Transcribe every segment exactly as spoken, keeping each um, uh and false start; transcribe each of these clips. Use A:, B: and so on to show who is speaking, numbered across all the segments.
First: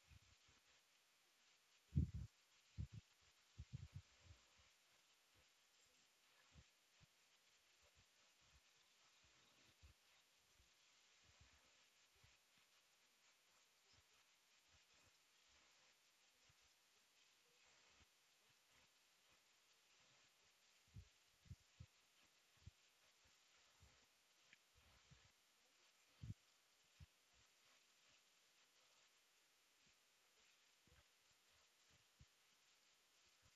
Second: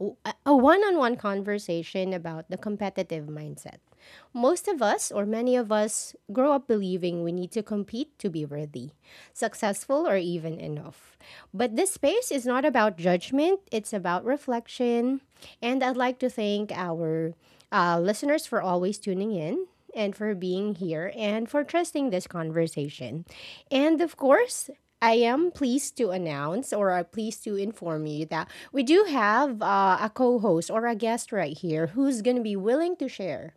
A: w- a one on one conversation about the competitive mindset. Most of us, or many of us, grow up believing we need to compete to be worthy, successful, or even enough. But this space is not about judgment, it's about reflection. And I'd like to thank our uh, listeners for always tuning in and for being here and for trusting this conversation. And of course, I am pleased to announce or are pleased to inform you that we do have uh, a co host or a guest right here who's going to be willing to share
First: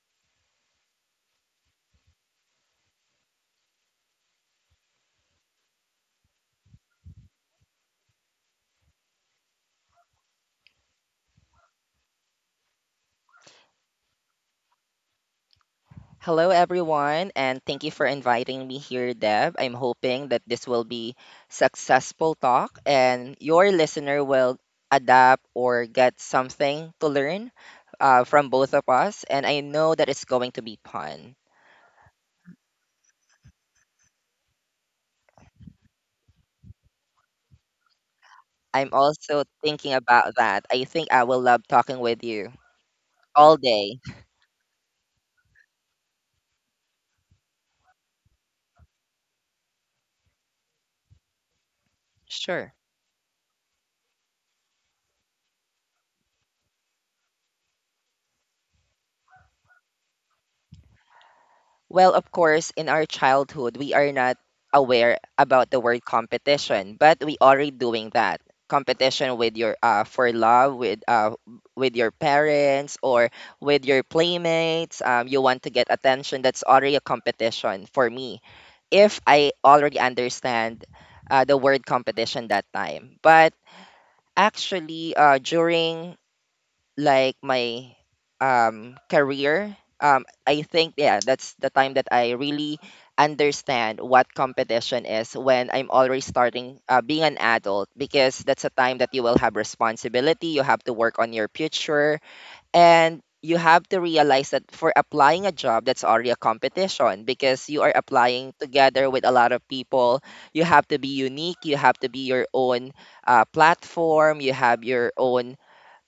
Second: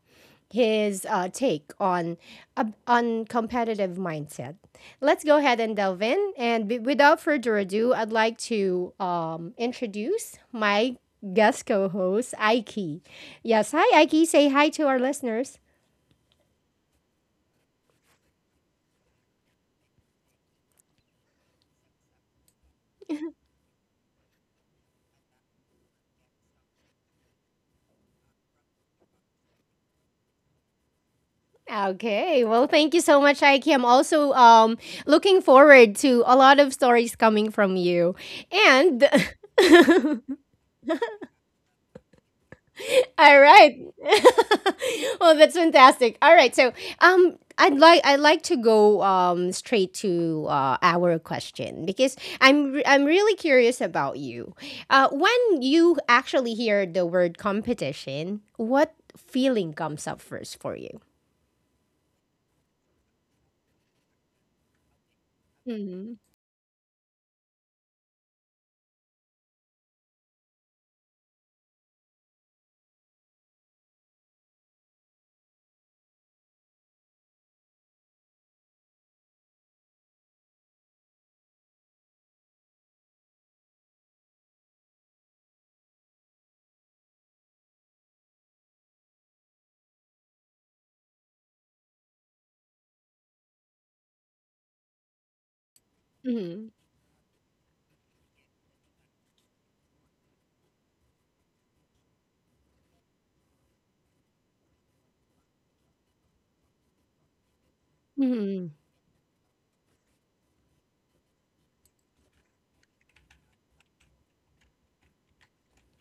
A: his uh, take on uh, on competitive mindset. Let's go ahead and delve in. And b- without further ado, I'd like to um, introduce my guest co host, Aiki. Yes, hi, Aiki. Say hi to our listeners.
B: Hello, everyone, and thank you for inviting me here, Deb. I'm hoping that this will be successful talk and your listener will adapt or get something to learn uh, from both of us. And I know that it's going to be fun.
A: Okay. Well, thank you so much, Aiki. I'm also um, looking forward to a lot of stories coming from you.
B: I'm
A: And
B: also thinking about that. I think I will love talking with you
A: all
B: all
A: right.
B: day.
A: Well, that's fantastic. All right. So, um, I'd like I'd like to go um, straight to uh, our question because
B: Sure.
A: I'm re- I'm really curious about you. Uh, when you actually hear the word competition, what feeling comes up first for you?
B: Well, of course, in our childhood, we are not aware about the word
A: Mm-hmm.
B: competition, but we already doing that. Competition with your uh for love with uh with your parents or with your playmates. Um, you want to get attention. That's already a competition for me. If I already understand uh, the word competition that time, but actually uh, during like my um career um I think yeah that's the time that I really understand what competition is when I'm already
A: Mm-hmm.
B: starting uh, being an adult, because that's a time that you will have responsibility. You have to work on your future, and you have to realize that for applying a job that's already a competition because you are applying
A: Mm-hmm.
B: together with a lot of people. You have to be unique, you have to be your own uh, platform. You have your own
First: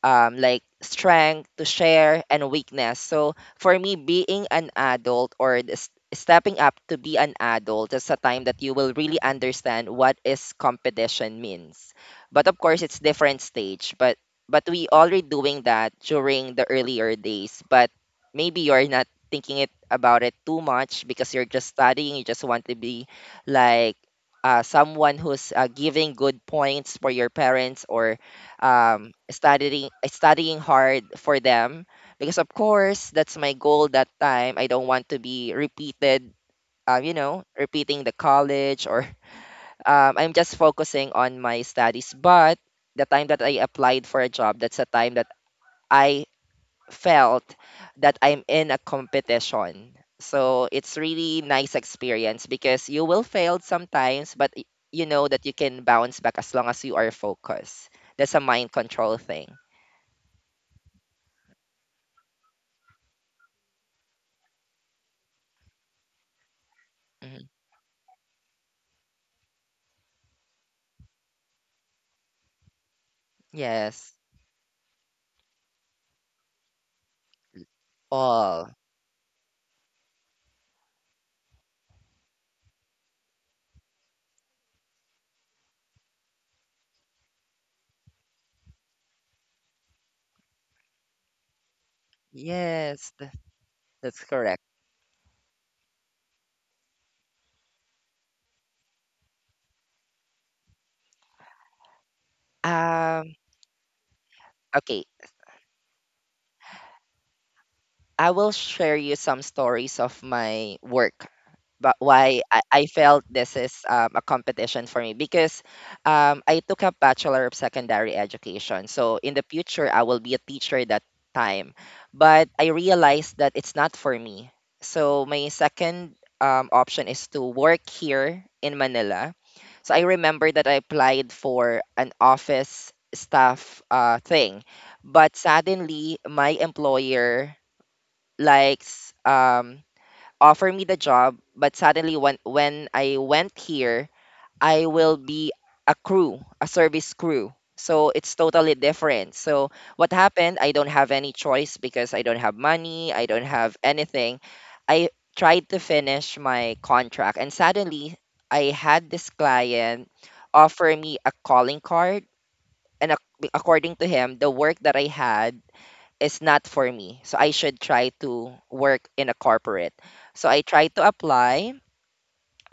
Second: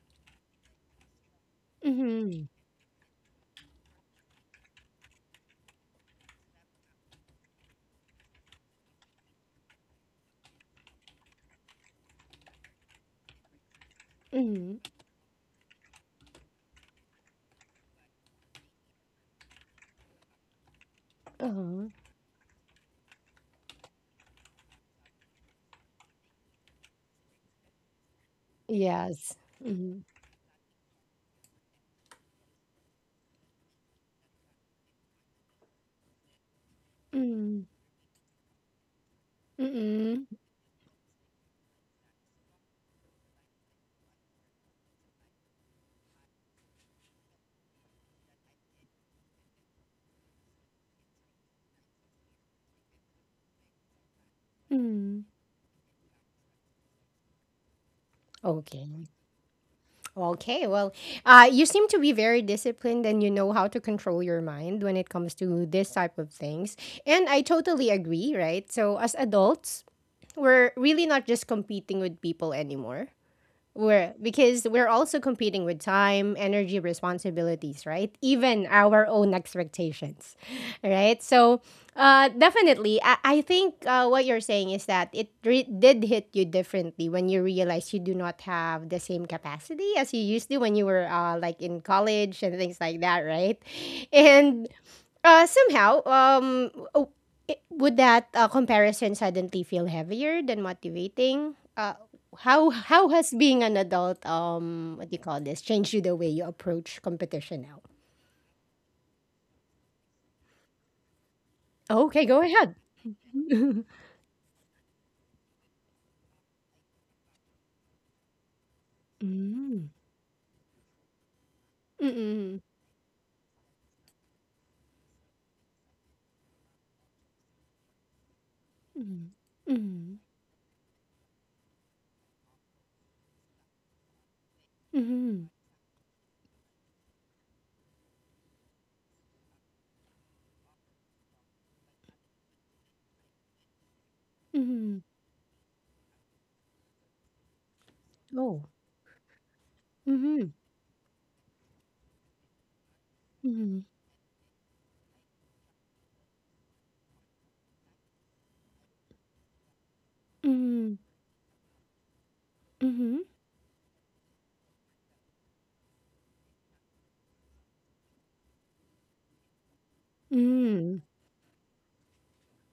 B: um, like strength to share and weakness. So for me, being an adult or this, stepping up to be an adult is a time that you will really understand what is competition means. But of course, it's different stage. But but
A: Mm-hmm.
B: we already doing that during the earlier days. But maybe you're not thinking it about it too much because you're just
A: Mm-hmm.
B: studying. You just want to be like uh, someone who's uh, giving good points for your parents or um,
A: Yes.
B: studying
A: Mhm.
B: studying hard for them, because of course that's my goal that time. I don't want to be repeated, uh, you know,
A: Mm.
B: repeating the college or um,
A: Mm.
B: I'm just focusing on my studies. But the time that I applied for a job, that's a time that I felt that I'm in a competition. So it's really nice experience because you will fail sometimes, but y- you
A: Mm.
B: know that you can bounce back as long as you are focused. That's a mind
A: Okay.
B: control thing.
A: Okay. Well, uh, you seem to be very disciplined and you know how to control your mind when it comes to this type of things. And I
B: Mm-hmm.
A: totally agree, right? So, as adults, we're really not just competing with people anymore. We're
B: Yes,
A: because we're also competing with time, energy, responsibilities, right? Even
B: all.
A: our own expectations, right? So, uh, definitely, I, I think uh, what you're saying is that it re- did hit you differently when you realized you do not have the same capacity as you used to when you were uh, like in college and things like
B: Yes,
A: that,
B: th-
A: right?
B: that's correct.
A: And uh, somehow, um, oh, it- would that uh, comparison suddenly feel heavier than motivating? Uh, how how has
B: Um,
A: being an adult, um,
B: okay,
A: what do you call this, changed you the way you approach competition now?
B: I will share you some stories of my work, but
A: Okay, go
B: why I,
A: ahead.
B: I felt this is um, a competition for me because um, I took up Bachelor of Secondary Education. So in the
A: Mm.
B: future, I will be a teacher that time, but
A: Mm-mm.
B: I realized that it's not for me. So my second um, option is to work here in
A: Mm.
B: Manila. So I
A: Mm.
B: remember that I applied for an office staff uh, thing, but
A: Mm.
B: suddenly my employer likes um, offer me the job. But suddenly when when I went here, I
A: Mm.
B: will be a crew, a service crew. So it's
A: Oh.
B: totally different. So what
A: Mm-hmm.
B: happened? I don't have any choice because I don't have money, I don't have
A: Mm.
B: anything. I tried to finish my contract and suddenly I had this client offer
A: Mm.
B: me a calling card, and
A: Mm-hmm.
B: ac- according to him the work that I had is not for me. So I should try to work in a corporate.
A: Mm.
B: So I tried
A: Mm.
B: to apply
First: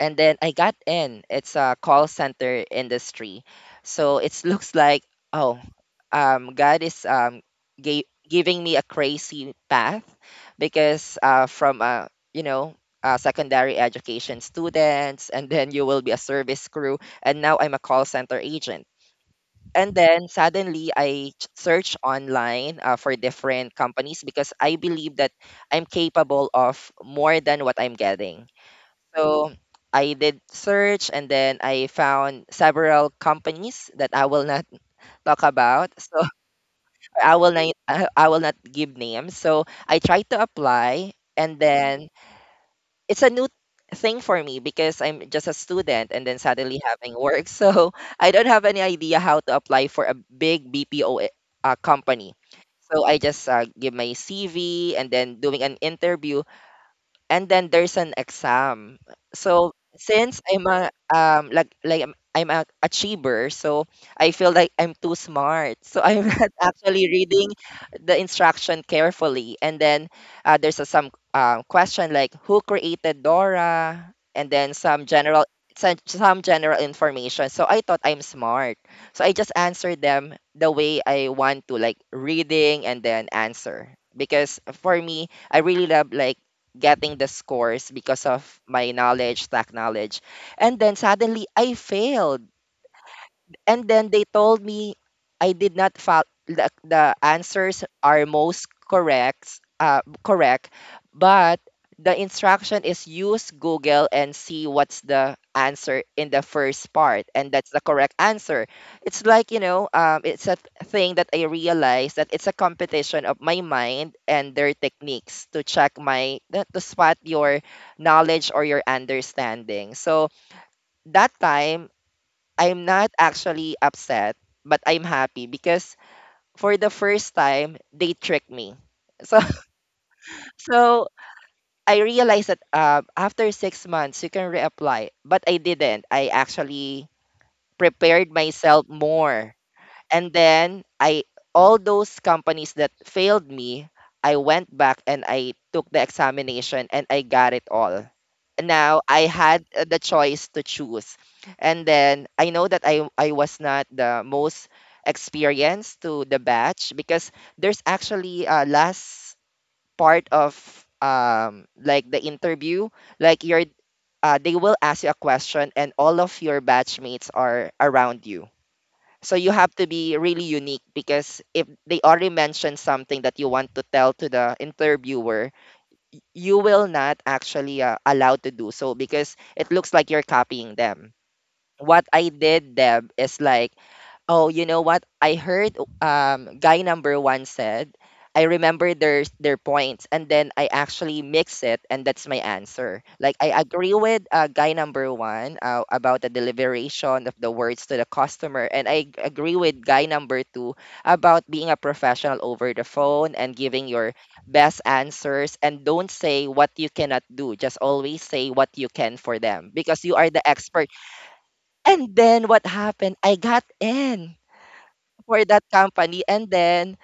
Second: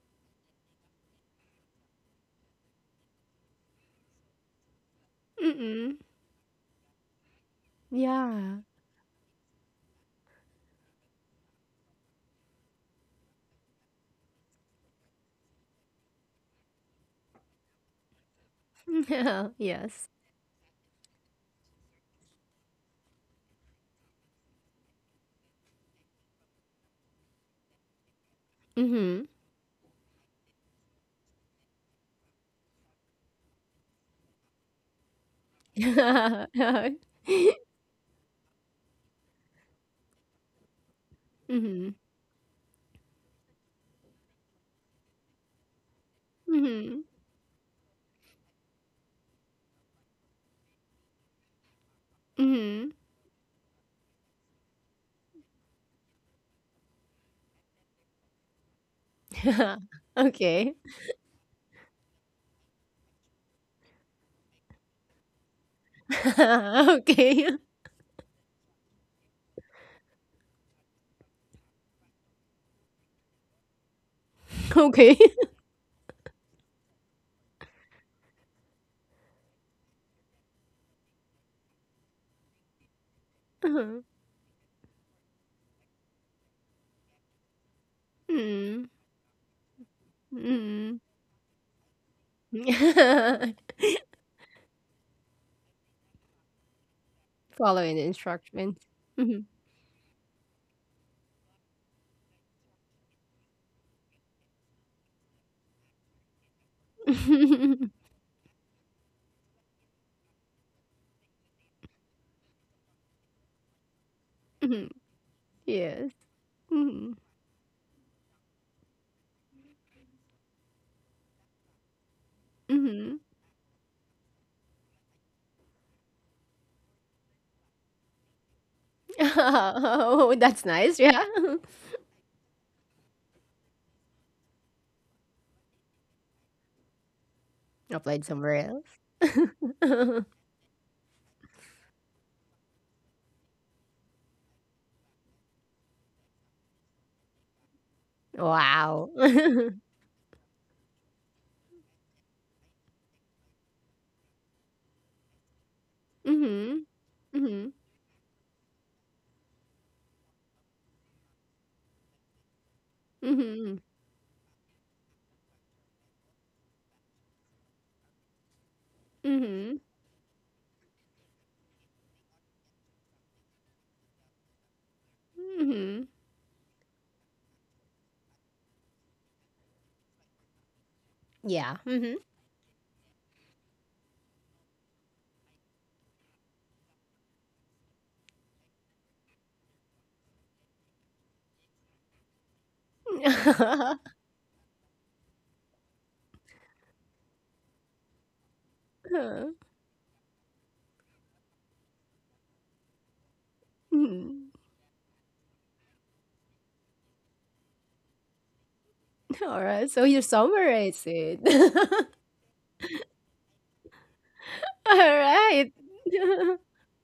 B: and then I got in. It's a call center industry, so it looks like oh,
A: Mm-mm.
B: um, God is um gave,
A: Yeah.
B: giving me a crazy path, because uh, from a you know a secondary education students, and then you will be a service crew, and now I'm a call center agent. And
A: Yes.
B: then suddenly I ch- search online uh, for different companies because I believe that I'm capable of more than what I'm getting.
A: Mm-hmm.
B: So I did search and then I found several companies that I will not talk about. So
A: Mm-hmm.
B: I will not I I will not give names. So I tried to apply, and then it's a new thing for me because I'm just a student and then suddenly
A: Mm-hmm.
B: having work. So I don't have any idea how to apply for a big B P O uh, company.
A: Mm-hmm.
B: So I just uh, give my C V and then doing an interview, and then there's an exam. So since I'm
A: Okay.
B: a um like like I'm, I'm a achiever, so I feel like I'm too smart. So I'm not actually
A: Okay.
B: reading the instruction carefully. And then uh, there's a, some um, question like who created Dora, and then some
A: Okay.
B: general some some general information. So I thought I'm smart. So I just answered them the way I want to, like reading and then answer. Because for me, I really love like getting the scores because of my knowledge, tech knowledge. And then
A: Mm-hmm.
B: suddenly I failed and then they told me I did not follow the, the answers
A: Following the
B: are most
A: instructions. Mhm.
B: correct uh, correct, but the instruction is use Google and see what's the answer in the first part and that's the correct answer. It's like you know um, it's a th- thing that I realized that it's a competition of my mind and their
A: Mhm.
B: techniques to check
A: Yes.
B: my to
A: Mhm.
B: spot your knowledge or your understanding. So that time I'm not
A: Mhm.
B: actually upset, but I'm happy because for the first time they tricked me. So
A: Oh, that's nice.
B: so
A: Yeah.
B: I realized that uh, after six months you can reapply, but I didn't. I actually
A: Applied
B: prepared
A: somewhere
B: myself more,
A: else.
B: and then I all those companies that failed me, I went back and I took the examination and I got it all. Now
A: Wow.
B: I had uh, the choice to choose. And then I know that I I was not the most experienced to the
A: Mhm.
B: batch because
A: Mhm.
B: there's actually a last part of um like the interview like you're
A: Mhm.
B: uh, they will ask you a question and all of your batchmates are around you, so you have
A: Mhm.
B: to be really unique because if they already mentioned something that you want to tell to the interviewer,
A: Mhm.
B: y- you will not actually uh, allowed to do so because it looks like you're copying them.
A: Yeah.
B: What
A: Mhm.
B: I did, Deb, is like oh, you know what? I heard um guy number one said, I remember their their points and then I actually mix it and that's my answer. Like I agree with uh, guy number one uh, about the deliberation of the words to the customer, and I g- agree
A: Mhm.
B: with guy number two about being a professional over the phone and giving your best answers and don't say what you cannot do. Just always say what you can for
A: All
B: them
A: right.
B: because
A: So
B: you
A: you
B: are the expert.
A: summarize it.
B: And then what happened? I got in
A: All
B: for that
A: right.
B: company. And then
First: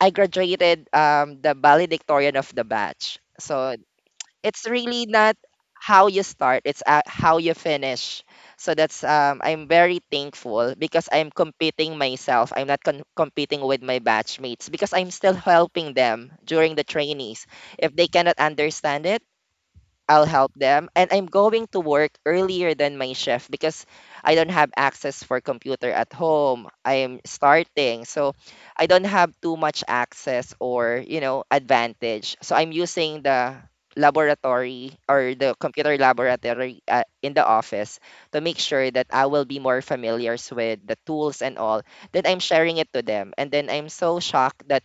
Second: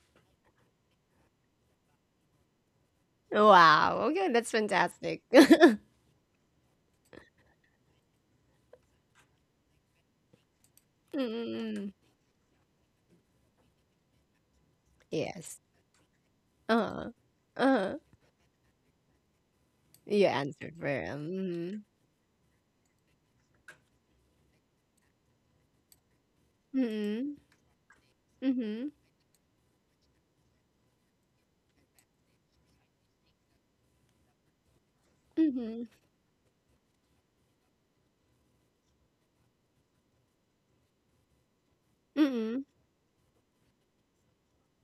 B: I graduated um, the valedictorian of the batch. So
A: Wow. Okay, that's
B: it's really
A: fantastic.
B: not how you start, it's uh, how you finish. So that's um, I'm very thankful because I'm
A: Mm.
B: competing myself. I'm not con- competing with my batchmates because I'm still
A: Yes.
B: helping them during the
A: Uh-huh.
B: trainees. If
A: Uh-huh.
B: they cannot understand it, I'll
A: You
B: help
A: answered for
B: them. And I'm going to
A: him.
B: work earlier than my shift because I don't have access for computer at home. I'm
A: Mhm.
B: starting. So I
A: Mhm.
B: don't have too much access or, you know, advantage. So I'm using the laboratory or the
A: Mhm.
B: computer laboratory uh, in the office to make sure that I will be more familiar with the tools and all. Then
A: Mhm.
B: I'm
A: Mhm.
B: sharing it to them. And then I'm so shocked that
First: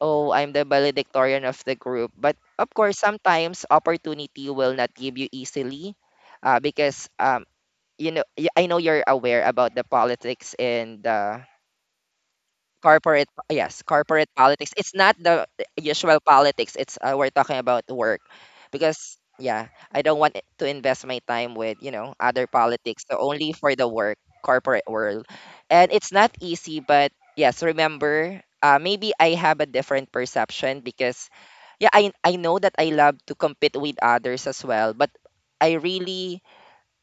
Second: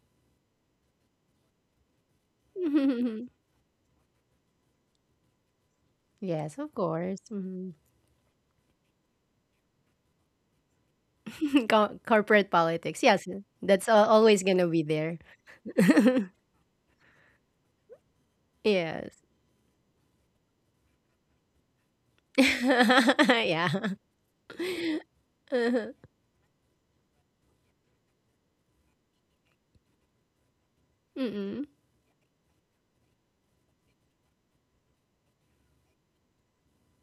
B: oh, I'm the valedictorian of the group. But of course, sometimes opportunity will not give you easily
A: Yes,
B: uh,
A: of
B: because
A: course.
B: um,
A: Mhm.
B: you know y- I know you're aware about the politics and the
A: Co- corporate politics.
B: corporate
A: Yes,
B: po- yes
A: that's al
B: corporate
A: always gonna
B: politics.
A: be
B: It's not
A: there.
B: the usual politics, it's uh, we're talking about work,
A: Yes.
B: because yeah I don't want it to invest my time with you know other politics, so only
A: Yeah.
B: for the work corporate world. And
A: Uh-huh.
B: it's not easy, but yes remember uh, maybe I have a different perception because
A: Mm-mm.
B: yeah I, I know that I love to compete with others as well, but I really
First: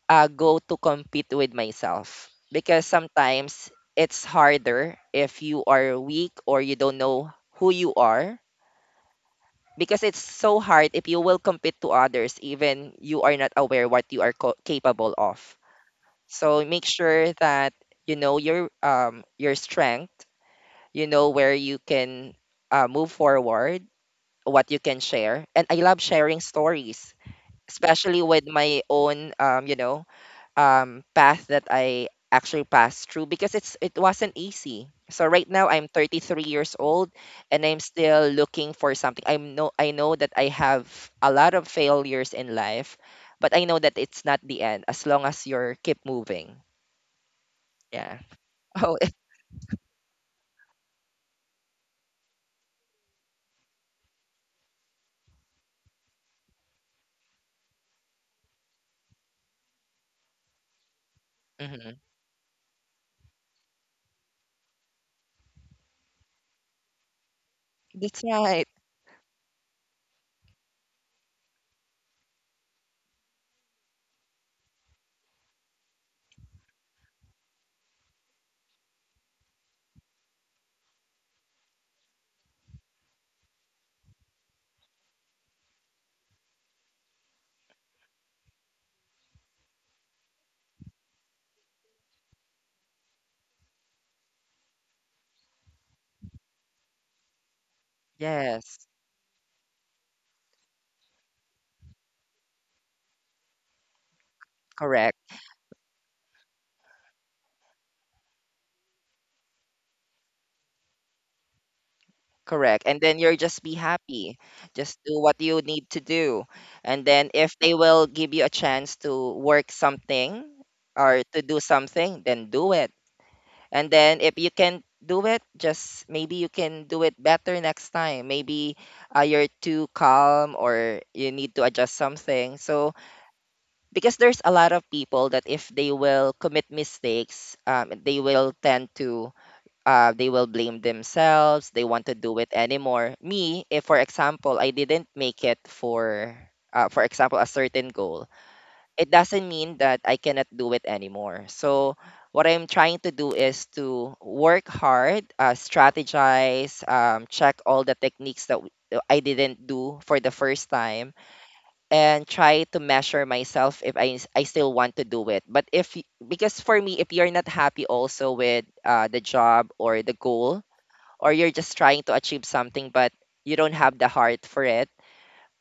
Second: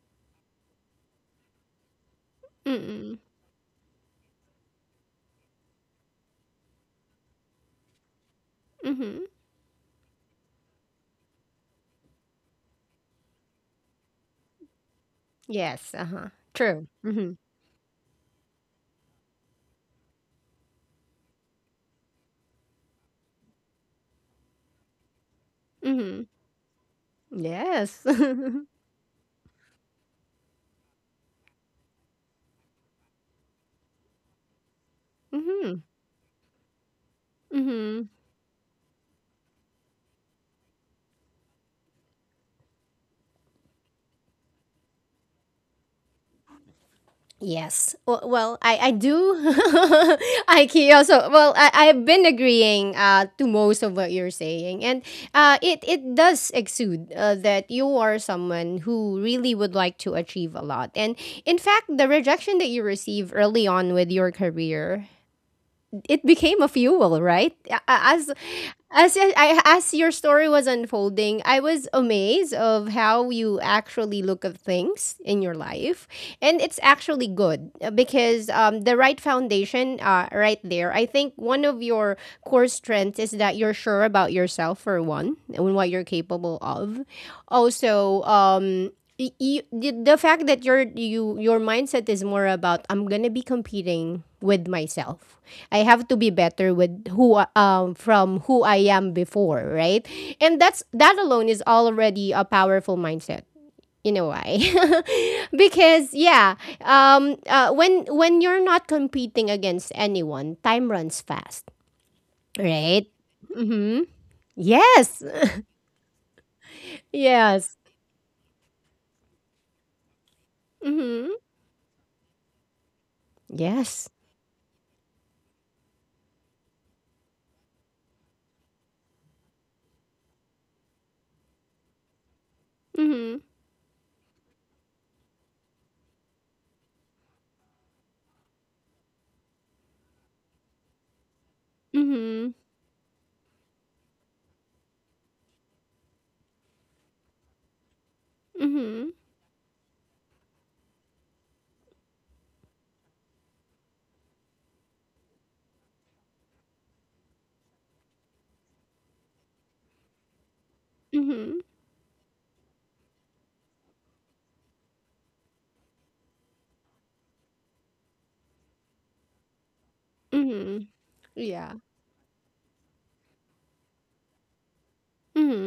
B: uh, go to compete with myself because
A: Mm-mm.
B: sometimes it's harder if you are weak or you don't know who you are,
A: Mhm.
B: because it's so hard if you will compete to others even you are not aware what you are co- capable of.
A: Yes, uh-huh.
B: So make
A: True.
B: sure
A: Mhm.
B: that you know your um your strength, you know where you can uh, move forward, what you can share. And I love
A: Mhm.
B: sharing stories,
A: Yes.
B: especially with my own um you know um path that I actually passed through because it's it wasn't easy. So right now
A: Mhm.
B: I'm thirty-three years old and I'm
A: Mhm.
B: still looking for something. I am no I know that I have a lot of failures in life, but I know that it's not the end as long as you're keep moving.
A: Yes.
B: Yeah.
A: Well, well I, I
B: Oh, it,
A: do. Ikey also. Well, I, I've been agreeing uh, to most of what you're saying. And uh, it, it does exude uh, that you are someone who really would like to achieve a lot. And in fact,
B: mhm.
A: the rejection that you receive early on with your career, it became a fuel, right? A-
B: That's
A: As
B: right.
A: as y- I, as your story was unfolding, I was amazed of how you actually look at things in your life, and it's actually good uh, because um, the right foundation, uh, right there. I think one of your core strengths is that you're sure about yourself for one, and what you're capable of. Also, um, y- y- the the fact that your you your mindset is more about I'm gonna be competing with myself. I have to be better with who I- um from who I
B: Yes.
A: am before, right? And that's that alone is already a powerful mindset. You know why? Because yeah, um uh, when when you're not competing against anyone, time runs fast,
B: Correct, and
A: right?
B: then you're just be
A: Mhm.
B: happy. Just do
A: Yes.
B: what you need to do. And then if they
A: Yes.
B: will give you a chance to work something or
A: Mhm.
B: to do something, then do it. And
A: Yes.
B: then if you can do it, just maybe you can do it better next time. Maybe uh, you're too calm or you need to adjust something. So
A: Mhm.
B: because there's a lot of people that if they will commit mistakes, um, they will tend to, uh, they will blame themselves. They want to do it
A: Mhm.
B: anymore. Me, if for example I didn't make it for, uh, for example, a certain goal, it
A: Mhm.
B: doesn't mean that I cannot do it anymore. So what I'm trying to do is to work hard, uh, strategize, um, check all the techniques that w- I didn't do for the first time,
A: Mhm.
B: and try to measure myself if I, I still want to do it. But if y- because for me, if you're not happy also with uh, the job or the goal
A: Mhm.
B: or you're
A: Yeah.
B: just trying to achieve something but you don't have the heart for it,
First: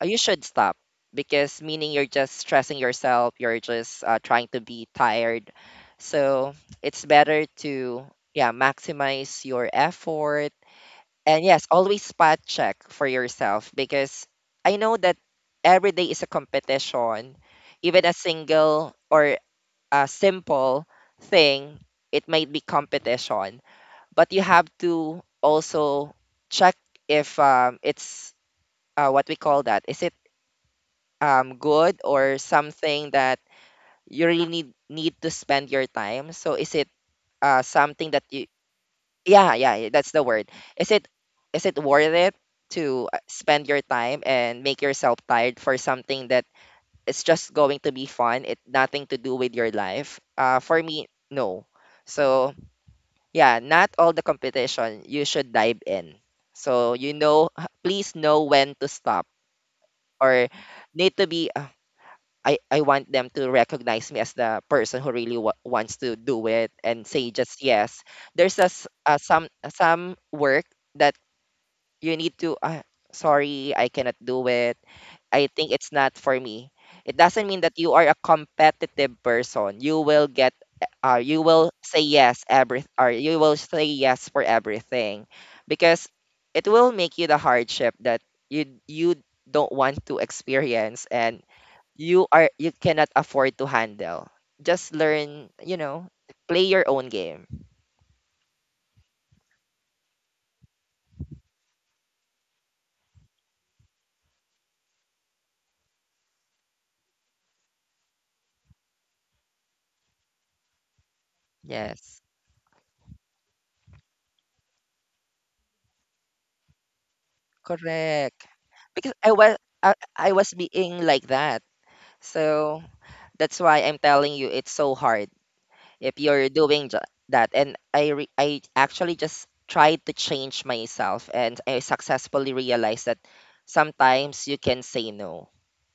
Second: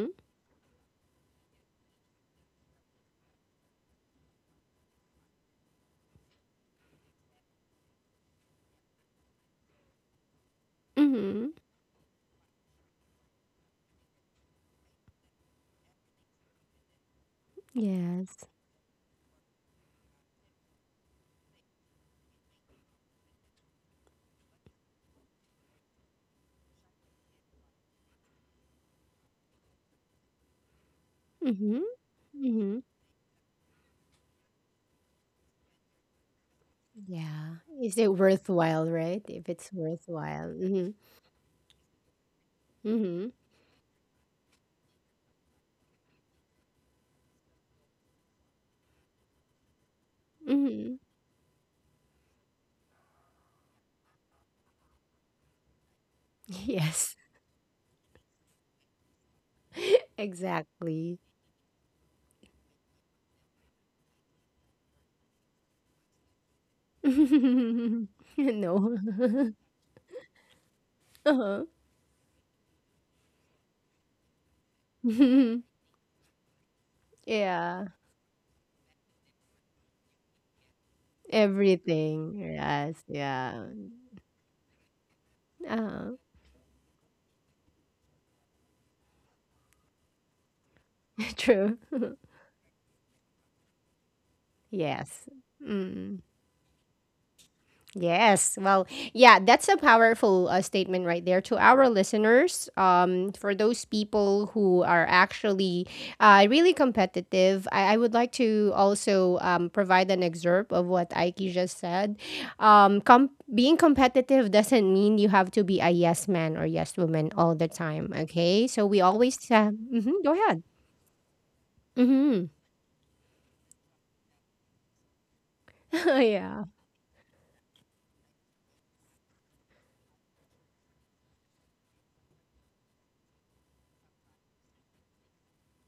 B: uh, you should stop because meaning you're just stressing yourself, you're just uh, trying to be tired. So it's better to, yeah, maximize your effort, and
A: Mhm.
B: yes, always spot check for yourself because I know that every day is a competition. Even a
A: Yes.
B: single or a simple thing, it might be competition, but you have to also check if um, it's, uh, what we call that, is it um,
A: Mhm.
B: good or
A: Mhm.
B: something that you really need need to spend your time. So is it uh,
A: Yeah. Is
B: something
A: it
B: that you,
A: worthwhile, right? If
B: yeah,
A: it's
B: yeah, yeah, that's the
A: worthwhile.
B: word,
A: Mhm.
B: is it is it worth it to uh,
A: Mhm.
B: spend your time and make yourself tired for something that it's just going to be fun, it nothing to do with your life, uh, for
A: Mhm.
B: me, no. So, yeah, not all the competition you should dive in. So,
A: Yes.
B: you know, h- please know when to stop or need
A: Exactly.
B: to be. Uh, I I want them to recognize me as the person who really wa- wants to do it and say just yes. There's a, s-
A: No.
B: uh, some some work that
A: Uh-huh.
B: you need to. Uh, sorry, I cannot do it. I think it's not for me. It doesn't mean that
A: Yeah.
B: you are a competitive person. You will get uh, you will say
A: Everything.
B: yes every,
A: Yes.
B: or you will
A: Yeah.
B: say yes for everything, because
A: Uh-huh.
B: it will make you the hardship that you you don't want to experience, and
A: True.
B: you are you cannot afford to handle. Just
A: Yes.
B: learn, you know,
A: Mm.
B: play your own game.
A: Yes. Well, yeah, that's a powerful uh, statement right there to our listeners. Um, for those people who are actually uh, really competitive, I, I would like to also um, provide an excerpt of what Aiki just said.
B: Yes.
A: Um, com- being competitive doesn't mean you have to be a yes man or yes woman all the time.
B: Correct.
A: Okay. So we
B: Because I
A: always,
B: was
A: uh,
B: I,
A: mhm,
B: I
A: go
B: was
A: ahead.
B: being like that.
A: Hmm.
B: So. That's why I'm telling you it's so hard if you're
A: Yeah.
B: doing ju- that. And I re- I actually just tried to change myself and I successfully realized that sometimes you can say no.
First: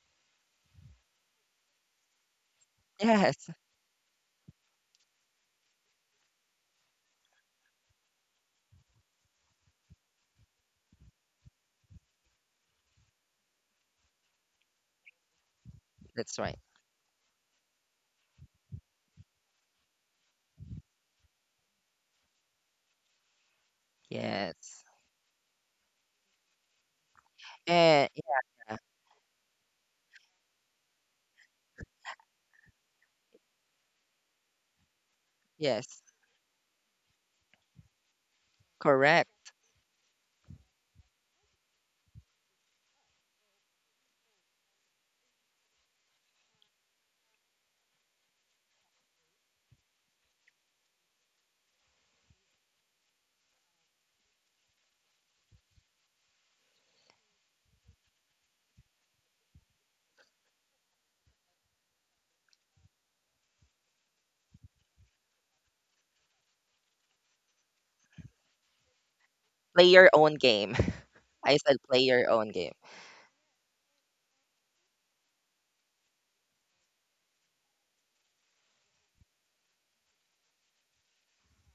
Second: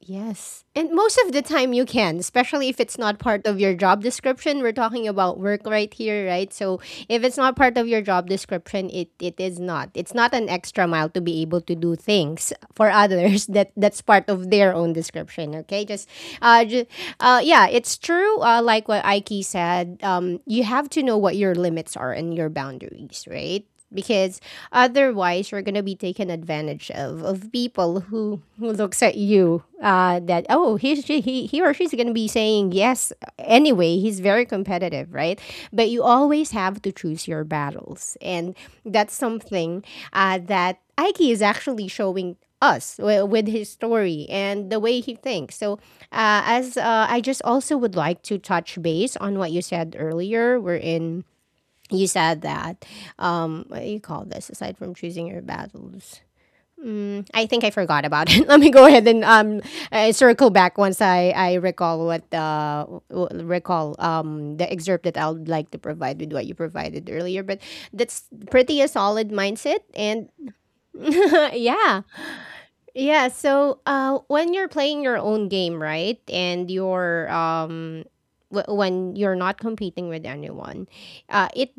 A: Yes. And most of the time you can, especially if it's not part
B: Yes,
A: of your job description. We're talking about work right here, right? So if it's not part of your job description, it, it is not. It's not an extra mile to be able to do things for others that that's part of their own description, okay? Just
B: that's right.
A: uh, just, uh yeah, it's true uh like what Aiki said, um you have to know what your limits are and your boundaries, right? Because
B: Yes.
A: otherwise you're gonna be taken advantage of of people
B: And
A: who who
B: yeah,
A: looks at you uh, that oh he's she, he he or she's gonna be saying yes anyway, he's very competitive right, but you
B: yes,
A: always have to choose your battles and that's
B: correct.
A: something uh, that Aiki is actually showing us wi- with his story and the way he thinks. So, uh, as uh, I just also would like to touch base on what you said earlier, we're in you said that um what do you call this, aside from choosing your battles, I think I forgot about it let me go ahead and um uh, circle back once i i recall what uh w- recall um the excerpt that I would like to provide with what you provided earlier but that's pretty a solid mindset
B: Play your
A: and
B: own game. I said
A: yeah.
B: play your own game.
A: Yeah, so uh, when you're playing your own game, right, and you're um, w- when you're not competing with anyone, uh, it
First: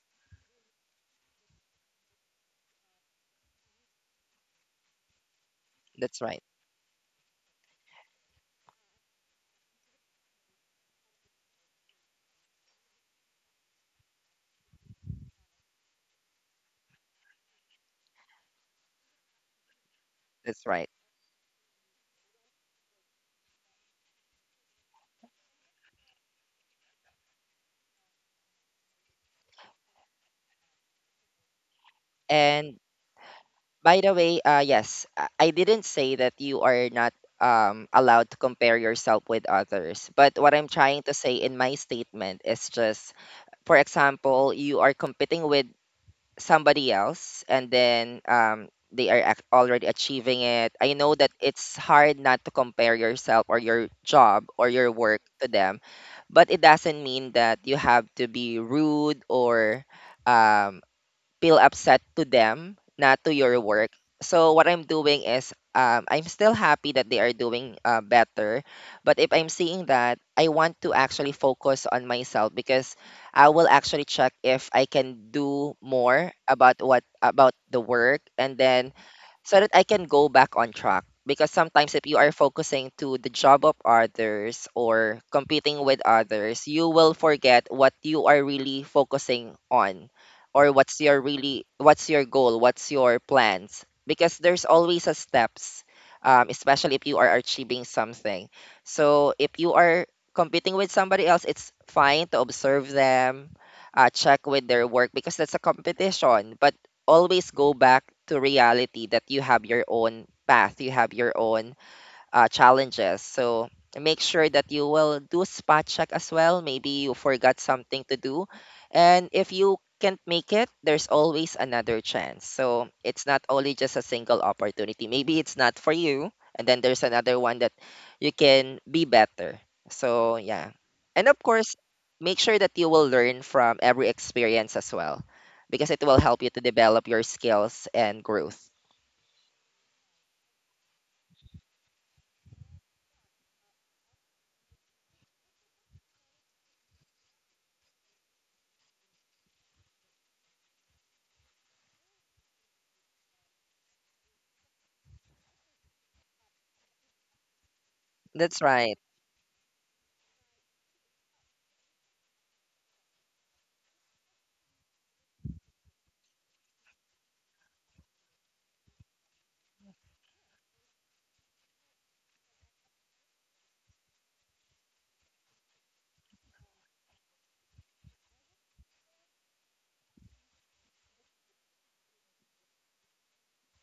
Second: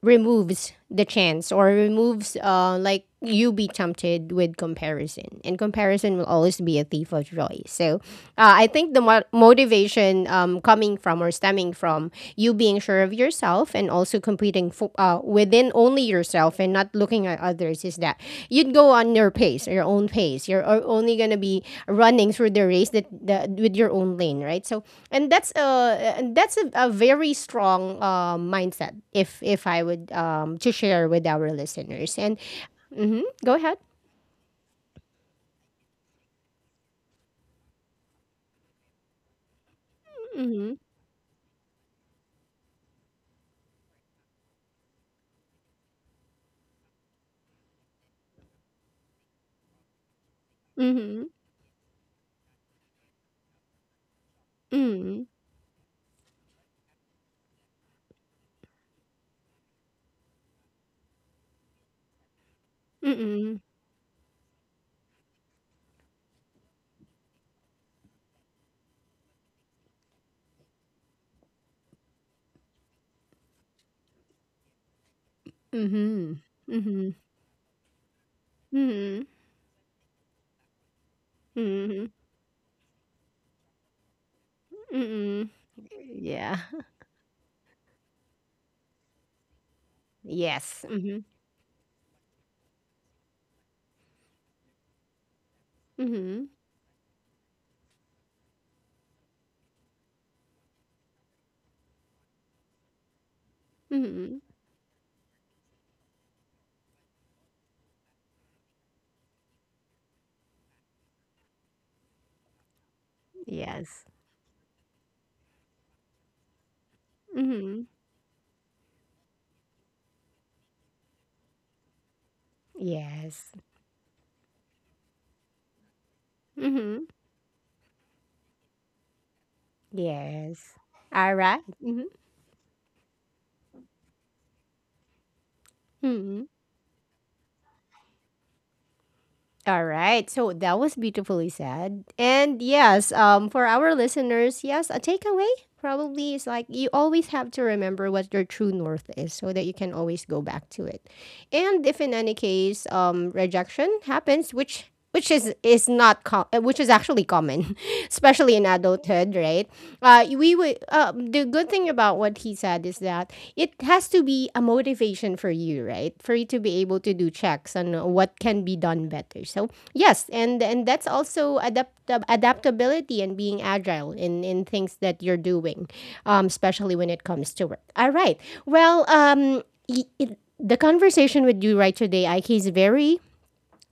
A: removes the chance or removes uh, like you be tempted with comparison, and comparison
B: That's
A: will
B: right.
A: always be a thief of joy. So uh, I think the mo- motivation um, coming from or stemming from you being sure of yourself and also competing fo- uh, within only yourself and not looking at others is that you'd go on your pace, your own pace.
B: That's
A: You're o-
B: right.
A: only gonna be running through the race that, that with your own lane, right? So, and that's a that's a, a very strong uh, mindset. If if I would um to share with our listeners and,
B: And,
A: hmm go ahead.
B: by the way, uh, yes, I I didn't say that you are not um, allowed to compare yourself with others. But what I'm
A: Mm-hmm,
B: trying to say in my statement is just, for example, you are competing with somebody else, and then um, they are ac- already achieving it. I know
A: mm-hmm,
B: that it's hard not to compare yourself or your job or your work to them, but it doesn't mean that you have to be rude or, um, feel upset to them, not to your
A: mm-hmm,
B: work. So what I'm doing is, um, I'm still happy that they are doing, uh, better, but if I'm seeing that, I want to actually focus on myself, because I will actually check if I can do more
A: Mhm.
B: about what
A: Mhm.
B: about the work, and then
A: Mhm.
B: so that I can go back on track. Because sometimes, if
A: Mhm.
B: you are focusing to the job of others or
A: Mhm.
B: competing with
A: Yeah.
B: others, you will forget what you are really focusing on, or
A: Yes.
B: what's your
A: Mhm.
B: really what's your goal, what's your plans. Because there's always a steps,
A: Mhm.
B: um, especially if you are achieving something. So if you are competing with somebody else, it's fine to observe them, uh,
A: Mhm.
B: check with their work because that's a competition. But always go back to reality that you have your own path, you have your own, uh, challenges. So
A: Yes.
B: make sure that you will do spot check as well. Maybe you forgot
A: Mhm.
B: something to do. And if you can't make it, there's always another chance. So it's not
A: Yes.
B: only just a single opportunity. Maybe it's not for you. And then there's
A: Mhm.
B: another one that you can be better. So yeah.
A: Yes.
B: And of
A: Alright.
B: course,
A: Mhm.
B: make sure that you will learn from every experience as well, because it will help
A: Mhm.
B: you to develop your skills and growth.
A: All right. So that was beautifully said. And yes, um, for our listeners, yes, a takeaway probably is like you always have to remember what your true north is so that you can always go back to it. And if in any case um, rejection happens, which which is is not com- uh, which is actually common especially in
B: That's right.
A: adulthood right, uh, we would. Uh, the good thing about what he said is that it has to be a motivation for you, right? For you to be able to do checks on what can be done better. So yes, and and that's also adapt adaptability and being agile in in things that you're doing, um, especially when it comes to work. All right. Well, um, y- it, the conversation with you right today, I K, is very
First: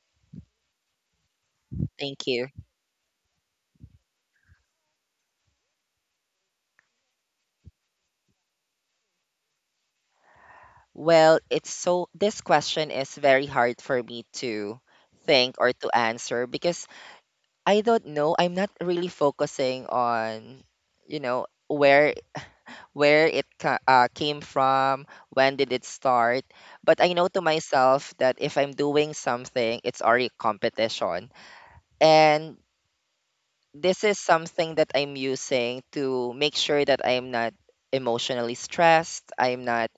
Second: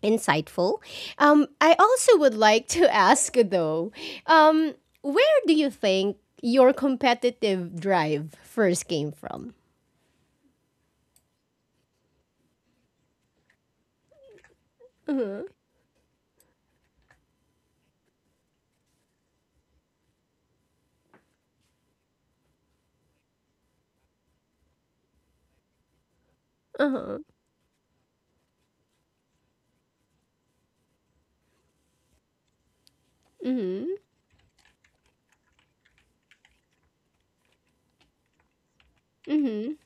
A: insightful. Um, I also
B: Thank
A: would
B: you.
A: like to ask, though, um, where do you think your competitive drive first came from?
B: Well, it's so this question is very hard for me to think or to answer, because I don't know. I'm not really focusing on, you know, where where it ca- uh, came from, when did it start. But
A: Uh
B: I know
A: huh.
B: to myself that if I'm doing something, it's already competition. And this
A: Mm
B: is something that I'm using to make sure that I'm not emotionally stressed.
A: hmm.
B: I'm not
A: Mm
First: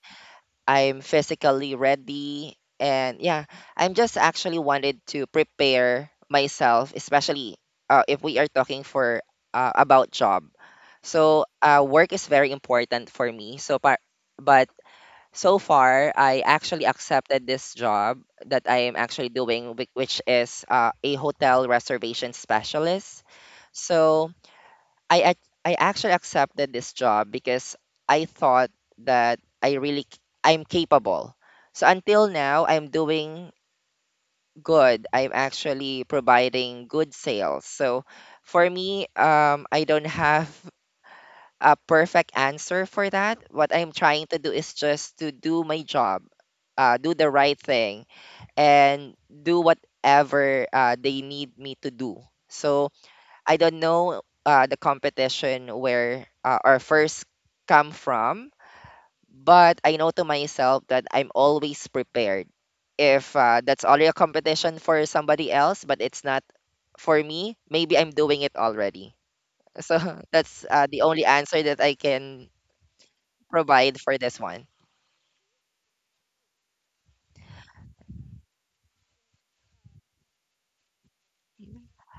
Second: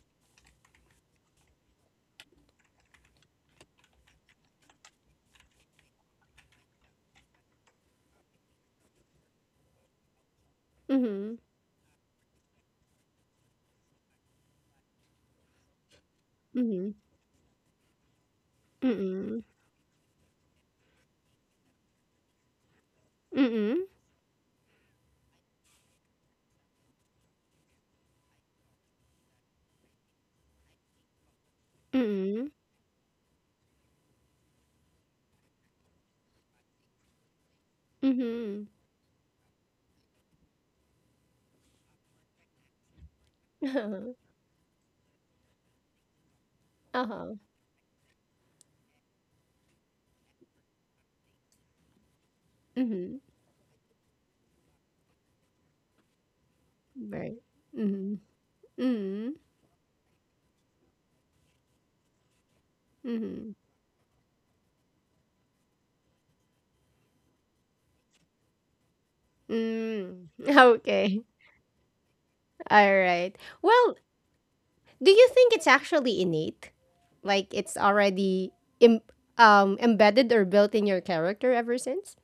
B: I'm physically ready. And yeah, I'm just actually wanted to prepare myself, especially, uh, if we are talking for uh, about job.
A: hmm.
B: So uh, work is very important for me. So, par- but so far, I actually
A: Mm
B: accepted this job that
A: hmm.
B: I am
A: Mm
B: actually
A: hmm.
B: doing, whi- which is uh, a hotel reservation specialist.
A: Mm hmm.
B: So I ac- I actually accepted this job because I thought that I really c- I'm capable. So
A: Mm
B: until
A: hmm.
B: now, I'm doing good. I'm actually providing good sales. So
A: Mm
B: for me, um, I don't have a perfect answer for that. What I'm
A: hmm.
B: trying to do is just to do my job, uh,
A: Uh
B: do
A: huh.
B: the right thing, and do whatever uh, they need me to do.
A: Mm
B: So
A: hmm.
B: I don't know uh, the competition where uh, our first
A: Right. Mm
B: come
A: hmm.
B: from,
A: Mm
B: but I know to myself that I'm always prepared.
A: hmm.
B: If,
A: Mm
B: uh, that's already a competition for somebody else, but it's not for me, maybe I'm doing it already. So
A: hmm. Mm.
B: that's uh, the
A: Okay.
B: only answer that I can
A: All right. Well,
B: provide for this one.
A: do you think it's actually innate? Like it's already Im- um embedded or built in your character ever since?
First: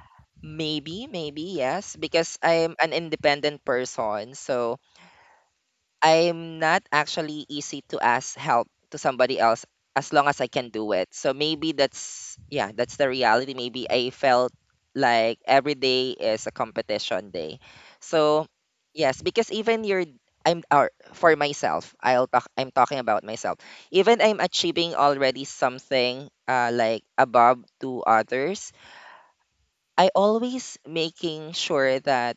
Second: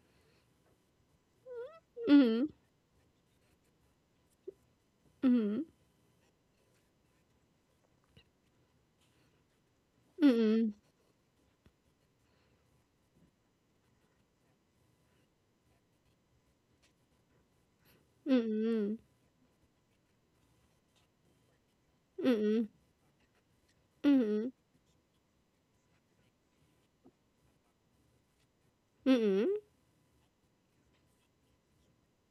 B: Maybe, maybe, yes, because
A: Mhm.
B: I'm an independent person. So
A: Mhm.
B: I'm not actually easy to ask help to somebody else as long as I can
A: Mhm.
B: do it. So maybe that's, yeah, that's the reality. Maybe I felt like every day is a competition day. So
A: Mhm.
B: yes, because even you're I'm or for myself, I'll talk I'm
A: Mhm.
B: talking about myself. Even I'm
A: Mhm.
B: achieving already something, uh, like above to others,
A: Mhm.
B: I always making sure that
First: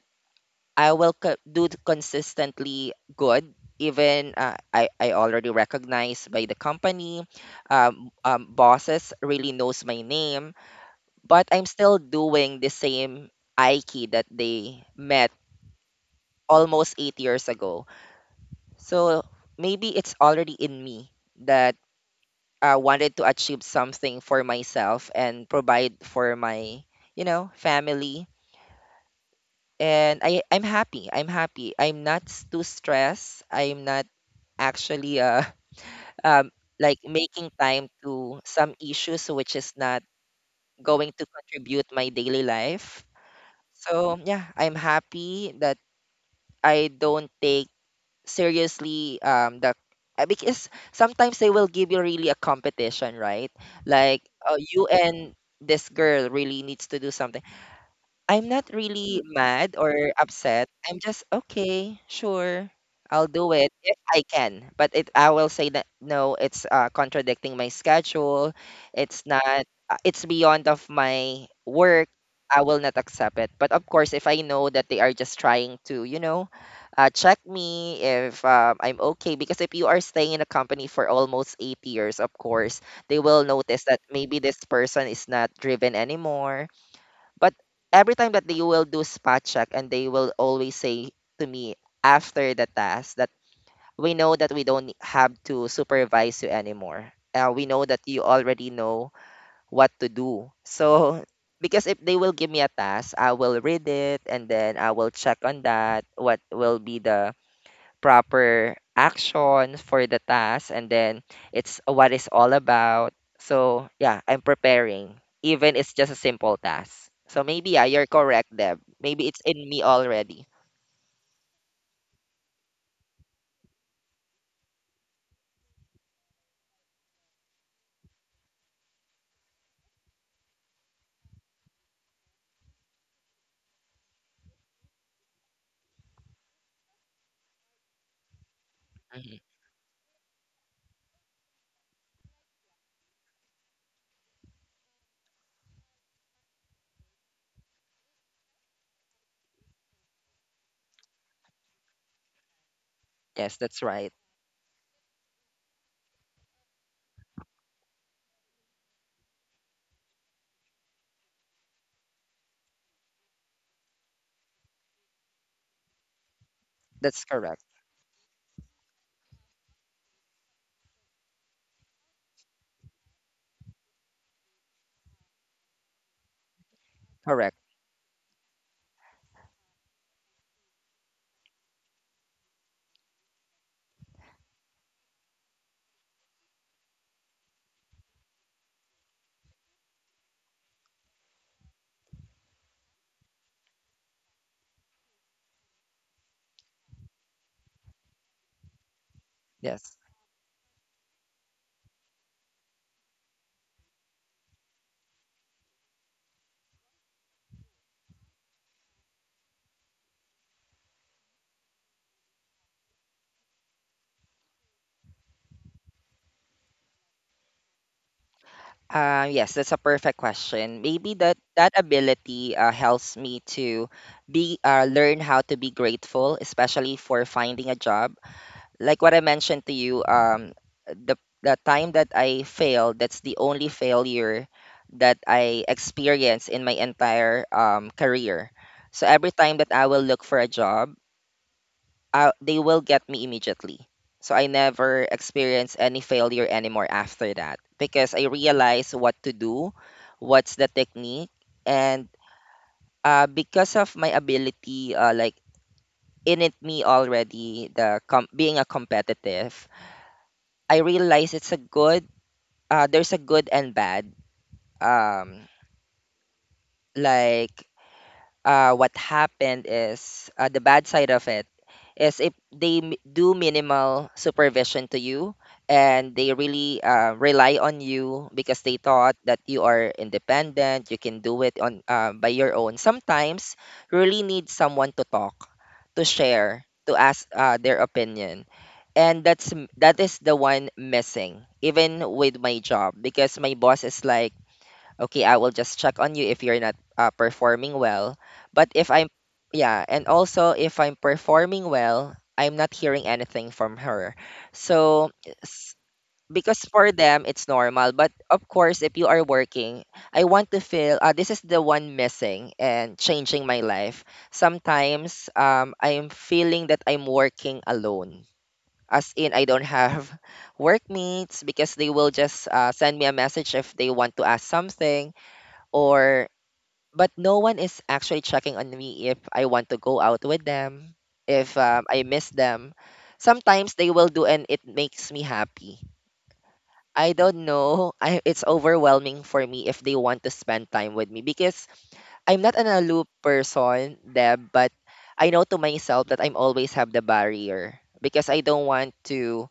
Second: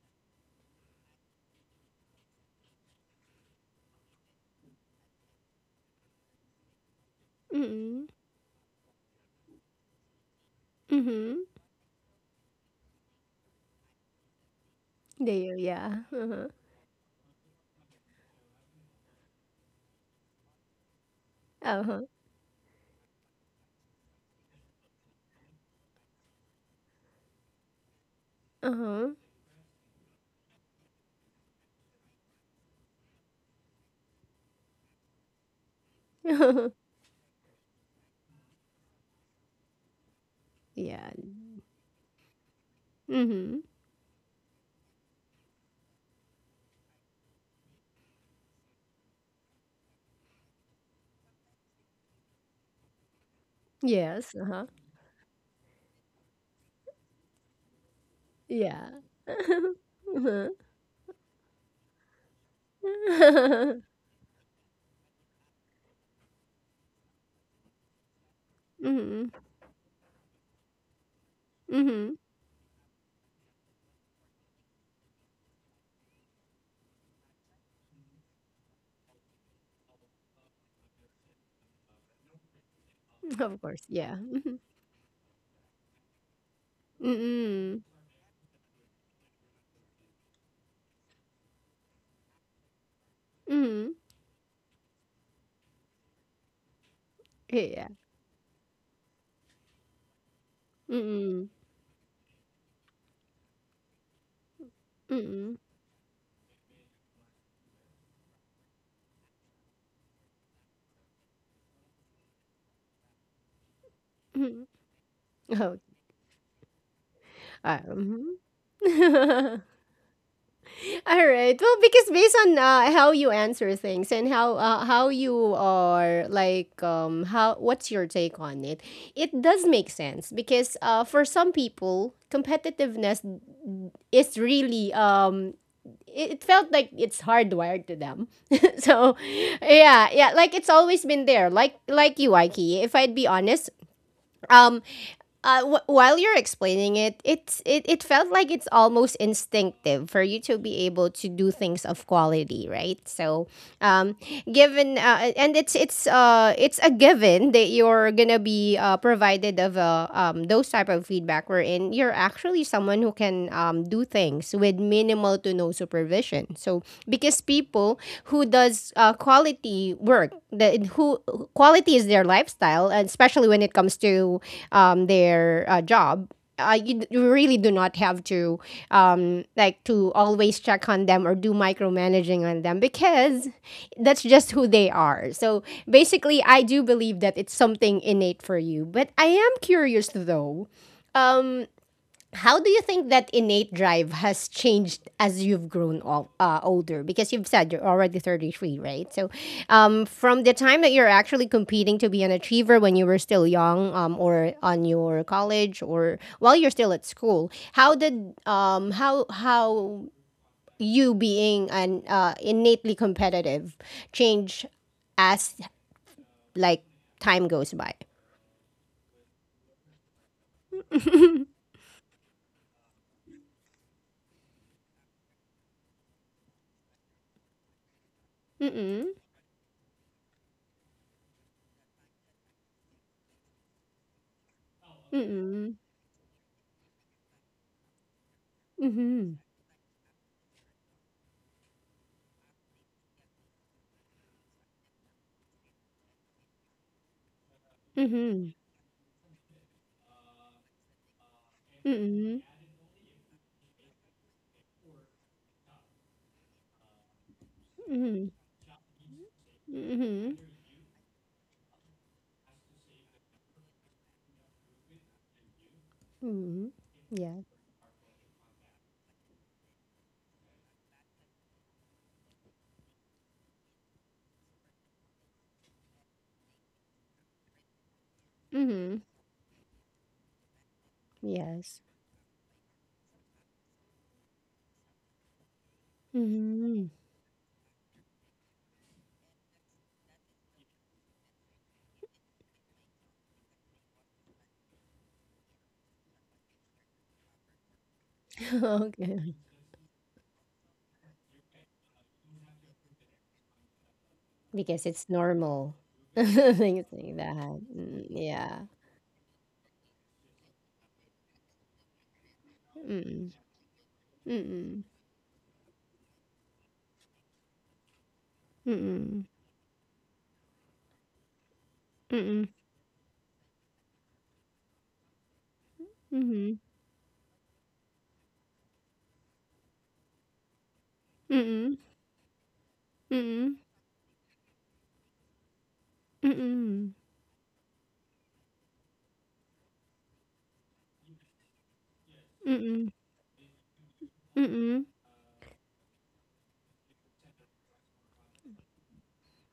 B: I will co- do it consistently good. Even uh, I, I already recognized by the company,
A: Mhm.
B: um, um, bosses really knows my name,
A: Mhm.
B: but I'm still doing the same Aiki that they met
A: There, yeah. Uh-huh.
B: almost eight years ago. So maybe it's already in me that
A: Uh-huh.
B: I wanted to achieve something for myself and provide for my, you know, family.
A: Uh-huh.
B: And I, I'm happy. I'm happy. I'm not s- too stressed. I'm not actually uh um like making time to some issues which is not
A: Yeah.
B: going to contribute my daily life.
A: Mhm.
B: So yeah, I'm happy that I don't take seriously, um the uh, because sometimes they will give you really a competition, right? Like,
A: Yes,
B: uh,
A: uh-huh.
B: you and this girl really needs to do something. I'm not
A: Yeah.
B: really mad or
A: Uh-huh.
B: upset. I'm just okay, sure. I'll do it if I can. But it I will say that no, it's uh, contradicting my schedule. It's
A: Mhm.
B: not, uh, it's beyond of my work.
A: Mhm.
B: I will not accept it. But of course, if I know that they are just trying to, you know, uh, check me if um, I'm okay, because if you are staying in a company for almost eight years, of course, they will
A: Of course,
B: notice that
A: yeah.
B: maybe this person is not driven anymore, but
A: Mhm.
B: every time that they will do spot check, and they will always say to me after the task that
A: Mhm.
B: we know that we don't have to supervise you anymore. Uh, we know
A: Yeah.
B: that you already know what to do. So
A: Mm-mm.
B: because if they will give me a task, I will read it and then I will check
A: Mm-mm.
B: on that what will be the proper action for the task, and then it's what it's all about. So yeah, I'm
A: Mhm.
B: preparing.
A: Oh,
B: Even it's just a simple task. So maybe,
A: uh,
B: yeah, you're
A: mhm.
B: correct, Deb. Maybe it's in me already.
A: All right. Well, because based on uh, how you answer things and how uh, how you are like um how what's your take on it, it does make sense because uh for some people competitiveness is really um it, it felt like it's hardwired to them. So
B: Mhm.
A: yeah, yeah, like it's always been there. Like like you, Ikey. If I'd be honest, um uh, w- while you're explaining it, it's it, it felt like it's almost instinctive for you to be able to do things of quality, right? So,
B: Yes, that's
A: um,
B: right.
A: given uh, and it's it's uh it's a given that you're gonna be uh, provided of a um those type of feedback wherein you're actually someone who can um do things with minimal to no supervision. So
B: That's
A: because
B: correct.
A: people who does uh, quality work. That who quality is their lifestyle, and especially when it comes to um, their uh, job. Uh, you, d- you really
B: Correct.
A: do not have to um, like to always check on them or do micromanaging on them because that's just who they are. So basically, I do believe that it's something innate for you. But I am curious though, how do you think that innate drive has changed as you've grown o- uh, older? Because you've said you're already thirty-three, right? So,
B: Yes.
A: um, from the time that you're actually competing to be an achiever when you were still young, um, or on your college, or while you're still at school, how did um, how how you being an uh, innately competitive change as like time goes by?
B: Uh, yes, that's a perfect question. Maybe that that ability uh, helps me to be uh, learn how to be grateful, especially for finding a job like
A: Mm-mm.
B: what I mentioned to you, um, the the time that I failed, that's the only failure that I
A: Mm-mm.
B: experienced in my entire, um, career. So
A: Mm-hmm.
B: every time that I will look for a job, I, they will get me immediately. So I never experience any failure anymore after that because I
A: Mm-hmm.
B: realize what to do, what's the technique, and
A: Mm-hmm.
B: uh, because of my ability, uh, like in it me already the com- being a competitive.
A: Mhm.
B: I realize it's a good, uh there's a good and bad. Um
A: Mhm. Yeah.
B: like uh what happened is, uh, the bad side of it is if they m- do minimal supervision to you and they really uh, rely on you because they
A: Mhm.
B: thought that you are independent, you can do it
A: Yes.
B: on, uh, by your own. Sometimes you really need someone to talk, to share,
A: Mhm.
B: to ask uh, their opinion, and that's m- that is the one missing even with my job, because my boss is like, okay, I will just check on you if you're not uh, performing well, but if I'm,
A: Okay.
B: yeah, and also if I'm performing well, I'm not hearing anything from her.
A: Because it's
B: So
A: normal.
B: s- because
A: Things
B: for
A: like
B: them it's
A: that.
B: normal,
A: Mm,
B: but of
A: yeah.
B: course if you are working, I want to feel, uh, this is the one missing and
A: Mm.
B: changing my life.
A: Mm.
B: Sometimes um, I'm feeling that I'm working alone, as
A: Mm.
B: in I don't have workmates, because they will
A: Mm.
B: just uh, send me a message if they want to ask something, or
A: Mhm.
B: but no one is actually checking on me if I want to go out with them, if
A: Mhm.
B: um, I miss them.
A: Mhm.
B: Sometimes they will do and it makes me happy.
A: Mhm.
B: I don't know, I it's overwhelming for me if they want to spend time with me, because I'm not an
A: Mhm.
B: aloof person, Deb, but
A: Mhm.
B: I know to myself that I'm always have the barrier, because I don't want to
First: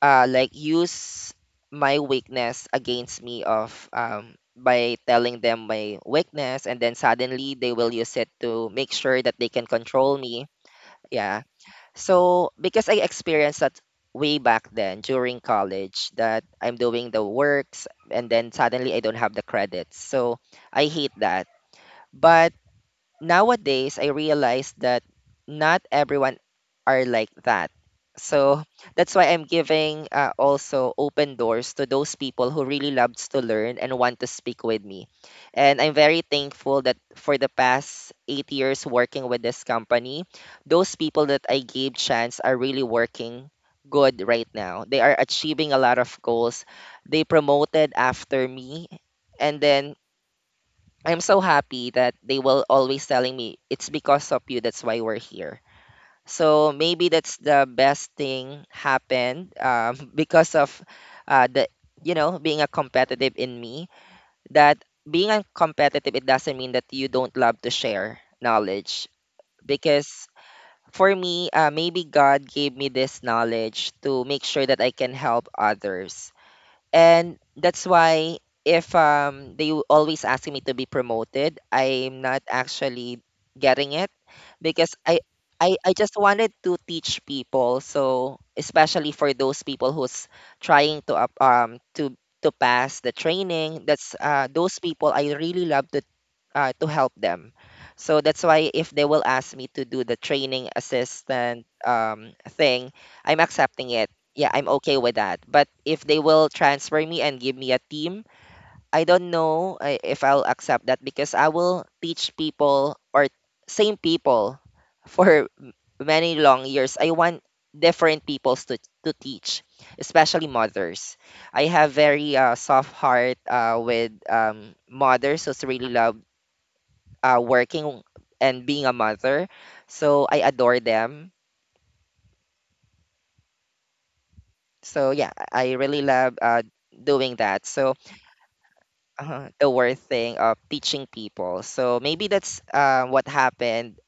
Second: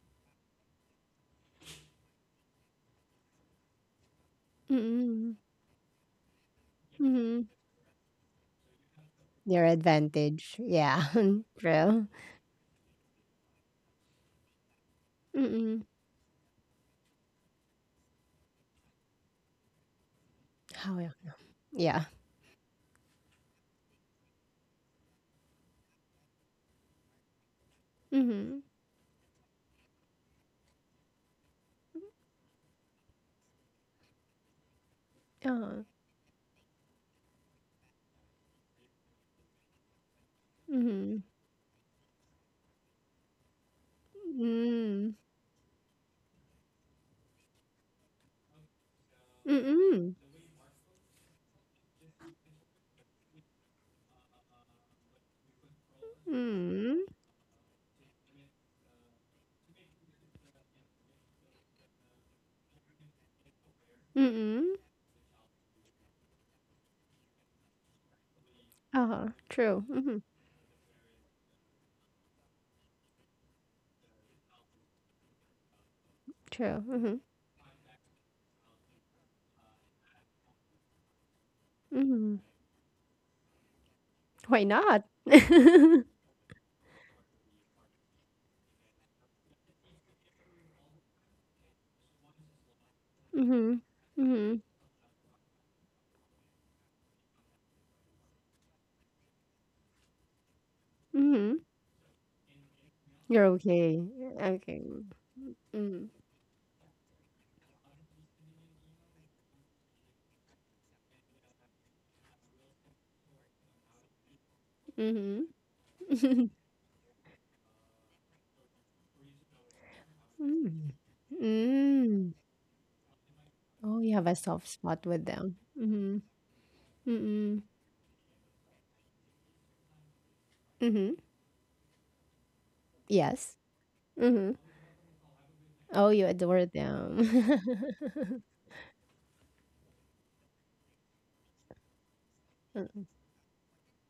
B: uh like use my weakness against me, of um by
A: Mhm.
B: telling them my weakness and then
A: Mhm.
B: suddenly they will use it to make sure that they can
A: Their
B: control me.
A: advantage. Yeah.
B: Yeah,
A: True.
B: so because I experienced that way back then during
A: Mm.
B: college, that I'm doing the works and then suddenly I don't have the credits, so I
A: How? Yeah.
B: hate that.
A: Yeah.
B: But nowadays I realize that not everyone are like that. So
A: Mhm.
B: that's why I'm giving uh, also open doors to those people who really loves to learn and want to speak with me. And
A: Oh.
B: I'm very thankful that for the past eight years working with this company, those
A: Mhm.
B: people that I gave chance are really working good right now. They are
A: Mm.
B: achieving a lot of goals. They promoted after me. And then
A: Mm.
B: I'm so happy that they will always telling me it's because of you that's why we're here. So maybe
A: Mm.
B: that's the best thing happened, um, because of uh, the, you know, being a competitive in me.
A: Mm.
B: That being a competitive, it doesn't mean that you don't love to share knowledge,
A: Uh-huh. True. Mhm.
B: because for me, uh, maybe God gave me this knowledge to make sure that I can help others.
A: True. Mhm.
B: And that's why if um they always asking me to be promoted, I'm
A: Mhm.
B: not actually getting it,
A: Why
B: because
A: not?
B: I I I just wanted to teach people. So especially for those people who's trying to up- um to to pass the
A: Mhm.
B: training, that's uh
A: Mhm.
B: those people I really love to uh, to help them. So that's why if they will ask me to do the training
A: Mhm.
B: assistant um, thing, I'm
A: You're
B: accepting
A: okay.
B: it. Yeah, I'm
A: Okay.
B: okay with that. But if
A: Mm.
B: they will transfer me and give me a team, I don't know I- if I'll accept that, because I will teach people or same people
A: Mhm.
B: for m- many long years. I want different peoples to to teach, especially
A: Mm.
B: mothers. I have
A: Mm.
B: very uh, soft heart uh,
A: Oh, you
B: with
A: have a soft
B: um,
A: spot with
B: mothers
A: them.
B: who's really love
A: Mhm.
B: uh,
A: Mm.
B: working and being a mother. So I adore
A: Mhm.
B: them.
A: Yes. Mhm.
B: So yeah, I I really
A: Oh, you
B: love
A: adore
B: uh, doing
A: them.
B: that. So uh, the worst thing of teaching people. So maybe that's um, what happened,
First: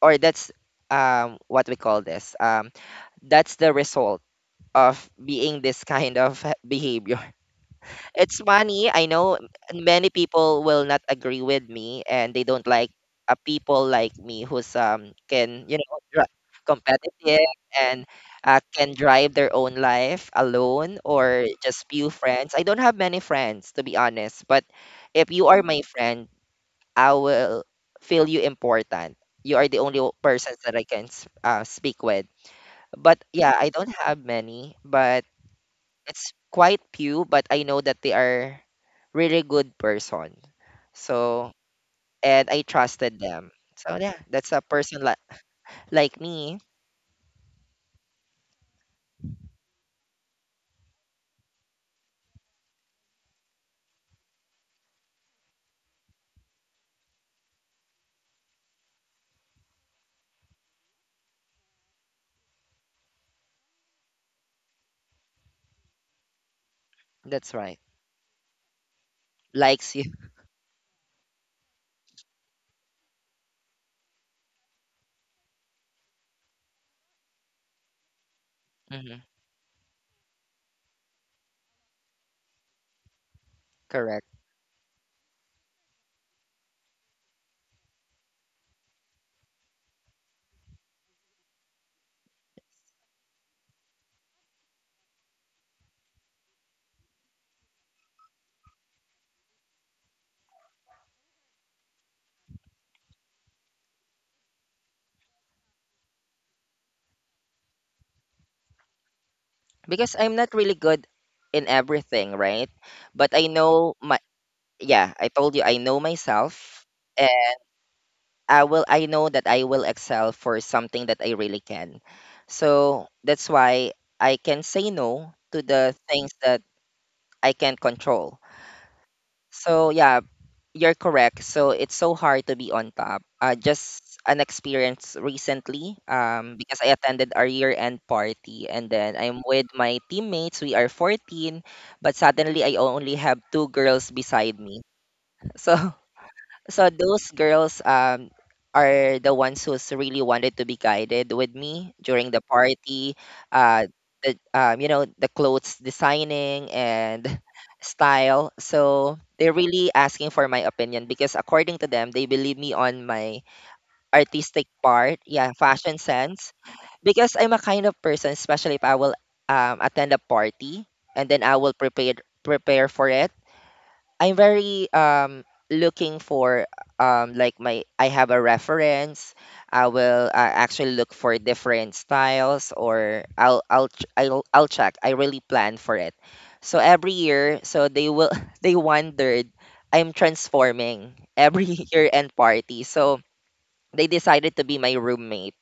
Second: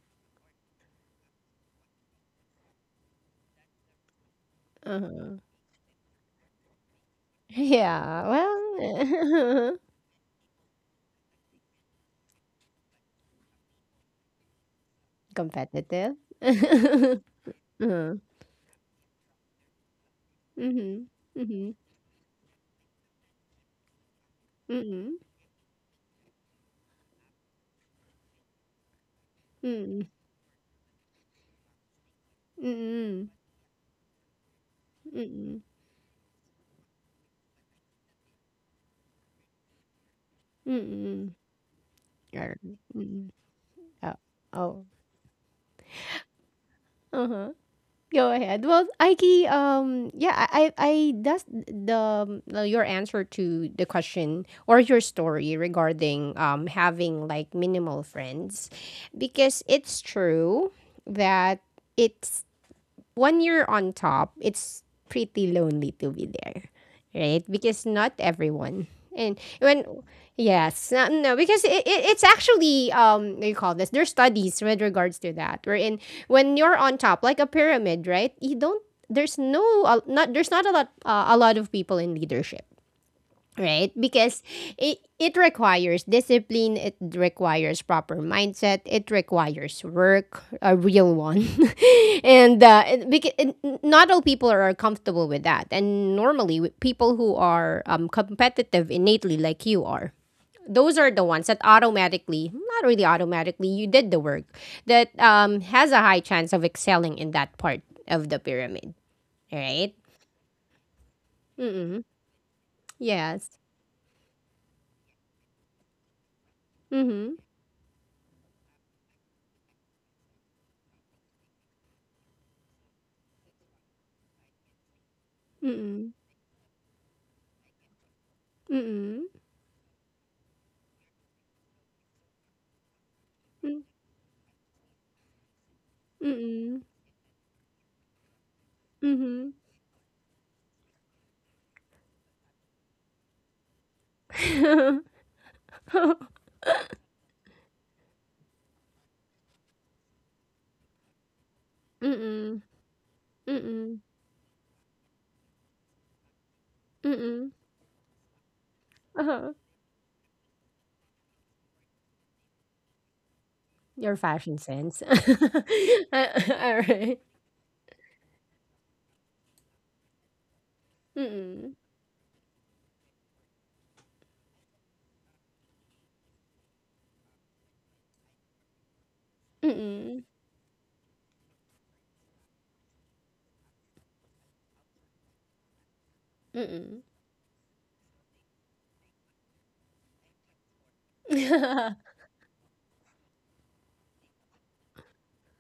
B: or that's um, what we call this. Um, that's the result of
A: Uh-huh.
B: being this kind of behavior.
A: Yeah.
B: It's funny. I know
A: Well,
B: many people will not agree with me, and they don't like uh, people like me who's um can, you know,
A: competitive.
B: dri- competitive and
A: Uh-huh.
B: uh, can drive their own life alone
A: Mhm. Mhm.
B: or
A: Mhm.
B: just few friends. I don't have many friends, to be honest, but
A: Mhm.
B: if you are my friend, I will feel you important. You are the only
A: Mhm.
B: o- persons that I can s- uh, speak with. But
A: Mm,
B: yeah, I don't have many, but
A: mm,
B: it's quite few. But I know that they are really good person.
A: mm,
B: So, and
A: er,
B: I trusted
A: mm,
B: them. So
A: oh,
B: yeah, that's a
A: oh,
B: person like like me.
A: uh-huh. Go ahead. Well, Aiki, um, yeah, I, I, I- that's the um, your answer to the question or your story regarding um having like minimal friends, because it's true that it's when you're on top, it's pretty lonely to be there, right?
B: That's right.
A: Because not everyone. And when,
B: Likes you.
A: yes, no, no, because it, it, it's actually um what do you call this? There's studies with regards to that. Wherein when you're on top, like a pyramid, right? You don't,
B: Hmm.
A: there's no, uh, not, there's not a lot, uh, a lot of people in leadership, right?
B: Correct.
A: Because it it requires discipline, it requires proper mindset, it requires work, a real one. and uh it, because not all people are comfortable with that, and normally with people who are um, competitive innately like you are, those are the ones that automatically, not really automatically, you did the work that um has a high chance of excelling in that part of the pyramid, right?
B: Because I'm not really good in
A: Mm-mm.
B: everything, right? But I
A: Yes.
B: know my, yeah, I told you, I know myself, and
A: Mm-hmm.
B: I will I know that I will excel for something that I really can. So that's why I can say no to the
A: Mm-mm.
B: things that I can't control.
A: Mm-mm.
B: So yeah, you're correct. So it's so hard to be on top. Uh,
A: Hmm,
B: just an experience recently, um, because
A: mm,
B: I attended our year-end party, and then I'm
A: mhm.
B: with my teammates. We are fourteen, but suddenly I only have two girls beside me. So so those girls um are the ones who's really wanted to be guided with me during the
A: Mm,
B: party,
A: mm,
B: uh
A: mm.
B: the um, you know, the clothes designing and style. So they're
A: Uh-huh.
B: really asking for my opinion because according to them they believe me on my
A: Your fashion
B: artistic
A: sense.
B: part, yeah,
A: Alright.
B: fashion sense, because I'm a kind of person, especially if I will um, attend a party
A: Mm,
B: and then I will
A: mm,
B: prepare prepare for it. I'm very um looking for um like my, I have a reference. I
A: mm.
B: will uh, actually look for different styles, or I'll I'll ch- I'll I'll check. I really plan for it. So every year, so they will they wondered I'm transforming every year end party. So they decided to be my roommate.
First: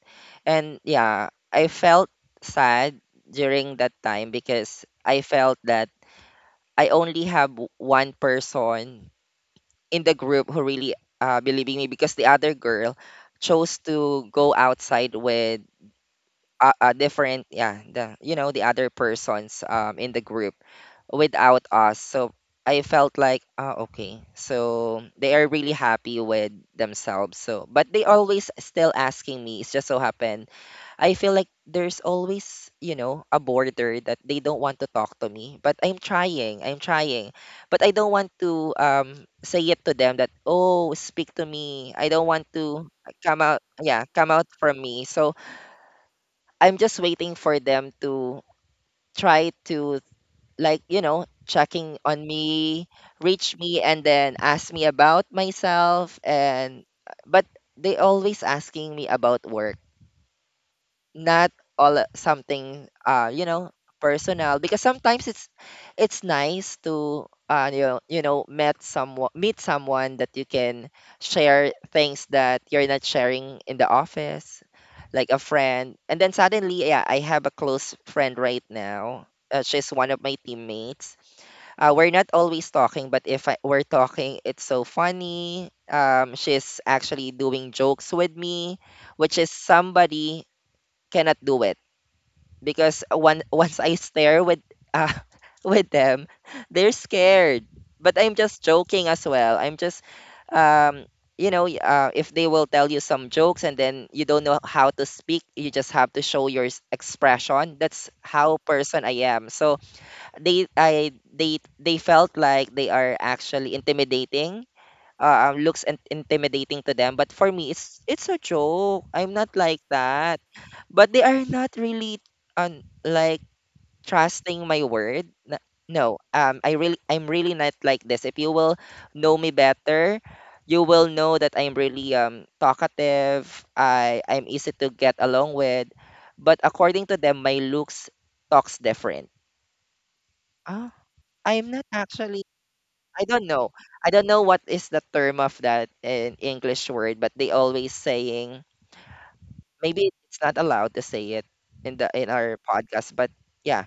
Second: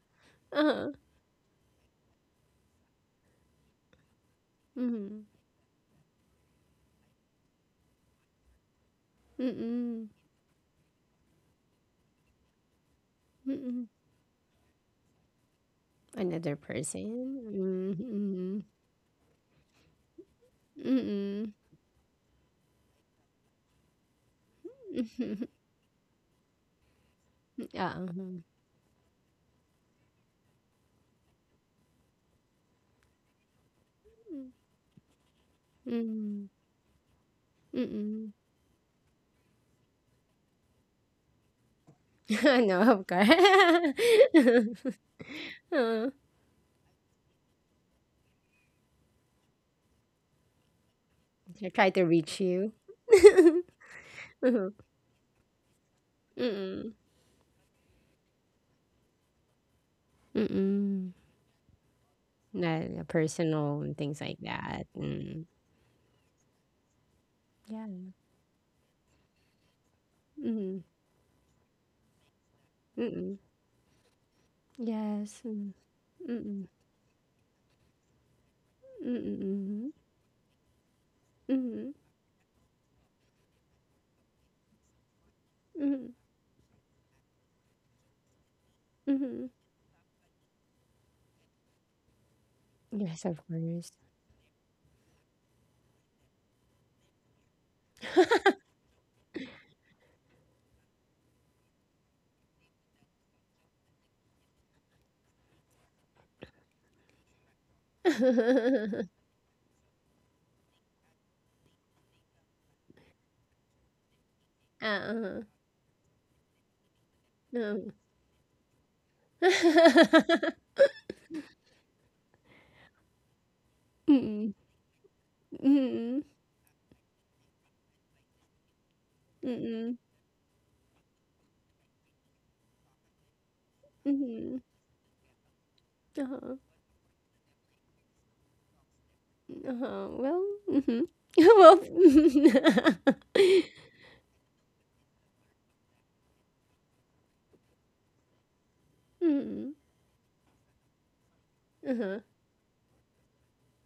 B: And
A: Uh-huh.
B: yeah, I felt sad during that time because I
A: Mhm.
B: felt that I only have w- one person in
A: Mm,
B: the group who really uh, believing me, because the other girl chose
A: mm.
B: to go outside with
A: Another
B: a, a
A: person.
B: different, yeah, the, you know, the
A: Mhm,
B: other persons um, in the group
A: mm. Mhm.
B: without us. So I felt like, ah, okay, so they are really happy with themselves. So but
A: Yeah,
B: they
A: mhm.
B: always still asking me, it's just so happened. I feel like there's always, you know, a border that they don't want to talk to me. But I'm
A: Mhm.
B: trying, I'm trying. But I don't want
A: Mm.
B: to um say it to them that, oh, speak to me. I don't want
A: No,
B: to
A: of course.
B: come out, yeah, come out from me. So
A: Uh,
B: I'm just waiting for them to try to, like, you know,
A: I try
B: checking
A: to
B: on
A: reach you.
B: me, reach me, and then ask
A: Mhm.
B: me about myself. And
A: Mm.
B: but they always asking me about work,
A: Mm,
B: not all, uh, something,
A: na
B: uh you know,
A: personal and things like
B: personal. Because
A: that,
B: sometimes
A: mm.
B: it's it's nice to uh you
A: Yeah,
B: know, you know, met someone meet someone that you
A: mm,
B: can share things that you're not
A: mm,
B: sharing in the office, like a
A: yes, mm,
B: friend. And then
A: mm,
B: suddenly, yeah, I have a close friend right
A: mm,
B: now, uh, she's
A: mhm,
B: one of my teammates. Uh,
A: mhm,
B: we're not always talking, but if I, we're talking, it's so funny.
A: mhm,
B: Um she's actually doing jokes with me, which
A: mhm.
B: is somebody cannot do it, because
A: Yes, of
B: one once
A: course.
B: I stare with uh, with them, they're scared. But I'm just joking as well. I'm just um you know, y- uh, if they will tell you some jokes and then you don't know how to speak, you just have to show your s- expression. That's how person I am. So they I they they felt like they are actually intimidating,
A: Uh, uh,
B: uh, um, looks in- intimidating to them. But for me,
A: oo.
B: it's it's a joke. I'm not like that. But they are not really um, like
A: Mm,
B: trusting my word. N-
A: mm,
B: No, um, I really, I'm really not like this. If you will know me better, you will know that I'm really um talkative. I I'm
A: mm,
B: easy to get along with.
A: huh.
B: But according to them, my looks talks different.
A: Uh huh. Well,
B: Ah,
A: mhm,
B: I'm
A: well,
B: not actually, I don't know. I don't know what is the term of that in English word, but they always saying,
A: mm,
B: maybe it's not allowed to say it in the
A: mhm.
B: in our podcast, but yeah,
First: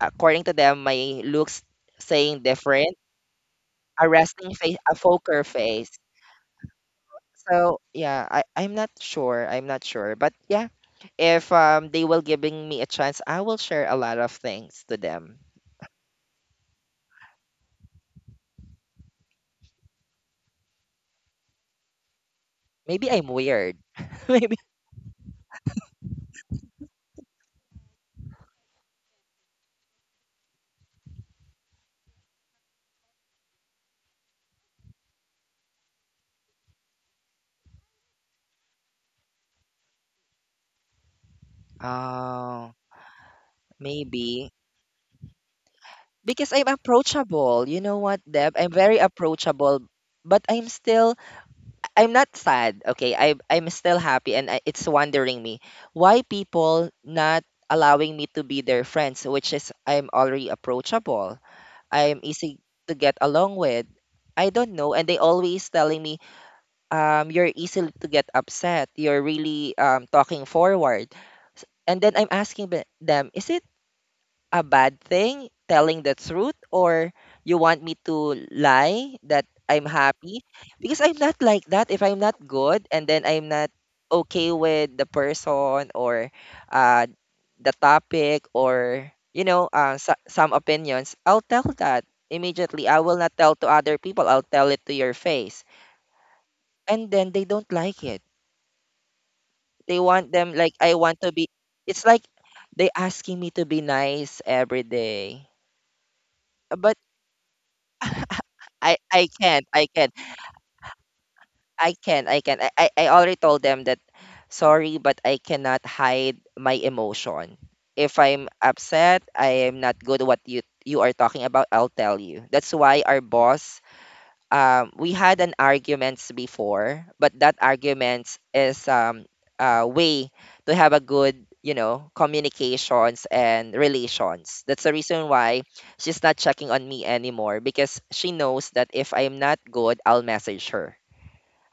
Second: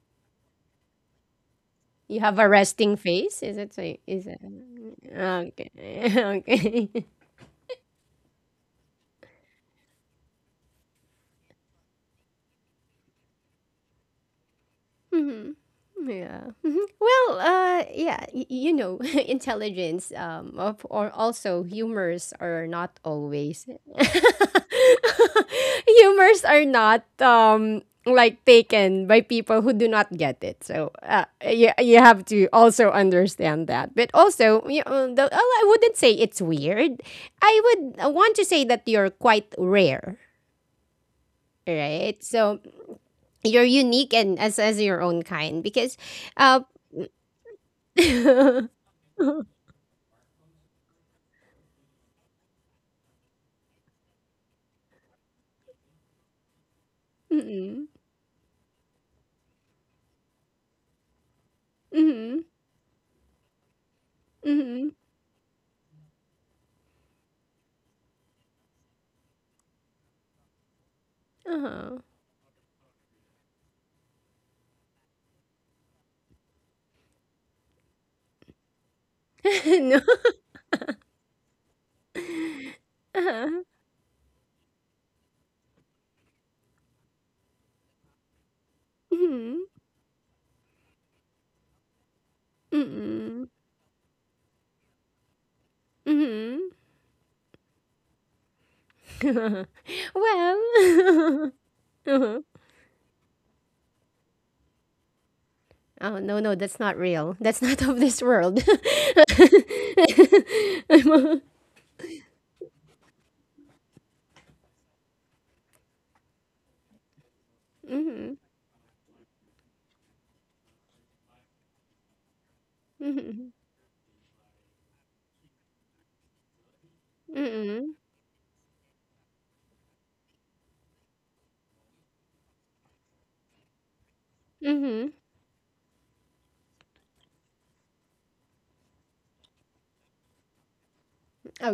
B: according to them, my looks
A: You have
B: saying
A: a
B: different,
A: resting face? Is it so?
B: a
A: Is it
B: resting face, a poker
A: okay?
B: face.
A: Okay.
B: So yeah, I I'm not sure. I'm not sure, but yeah, if um they will giving me a chance, I will share a lot of things to them.
A: Mhm. Yeah. Mhm. Well, uh, yeah, y- you know, intelligence, um, of, or also humors are not
B: Maybe I'm
A: always.
B: weird. Maybe.
A: Humors are not um like taken by people who do not get it. So, uh, you, you have to also understand that. But also, you know, the, oh, I wouldn't say it's weird. I would want to say that you're quite rare, right? So
B: Oh,
A: you're unique and
B: maybe.
A: as as your own kind because
B: Because
A: uh
B: I'm approachable. You know what, Deb? I'm very approachable, but I'm still, I'm not sad. Okay, I I'm still happy, and I, it's wondering me why people not
A: Mm.
B: allowing me to be their friends, which is I'm already approachable. I'm
A: Mhm.
B: easy to get along with. I don't know,
A: Mhm.
B: and they always telling me, um, you're easy to get upset. You're really um talking forward, S- and
A: Uh-huh.
B: then I'm asking be- them, is it a bad thing telling the truth or you want me to lie that I'm
A: No.
B: happy? Because I'm not like that. If I'm not good and then I'm
A: Uh-huh.
B: not okay with the person or uh the topic or you know
A: Mhm.
B: uh, so, some opinions I'll tell that immediately. I will not
A: Mm.
B: tell to other people, I'll tell it to your face,
A: Mhm.
B: and then they don't like it. They want them like I want to be,
A: Well.
B: it's like
A: Uh-huh.
B: they asking me to be nice every day.
A: Oh, no, no, that's not
B: But
A: real. That's not of this world.
B: I I can't. I can't.
A: I'm a
B: I can't. I can't. I, I I already told them that sorry, but I cannot hide my emotion. If
A: Mhm.
B: I'm upset, I am not good at what you you are talking about, I'll tell you. That's why our
A: Mhm.
B: boss, um, we had an arguments before, but that
A: Mm.
B: arguments is, um, a way to have a good, you know, communications and relations. That's the
A: Mhm.
B: reason why she's not checking on me anymore, because she knows that if I'm not good, I'll message her.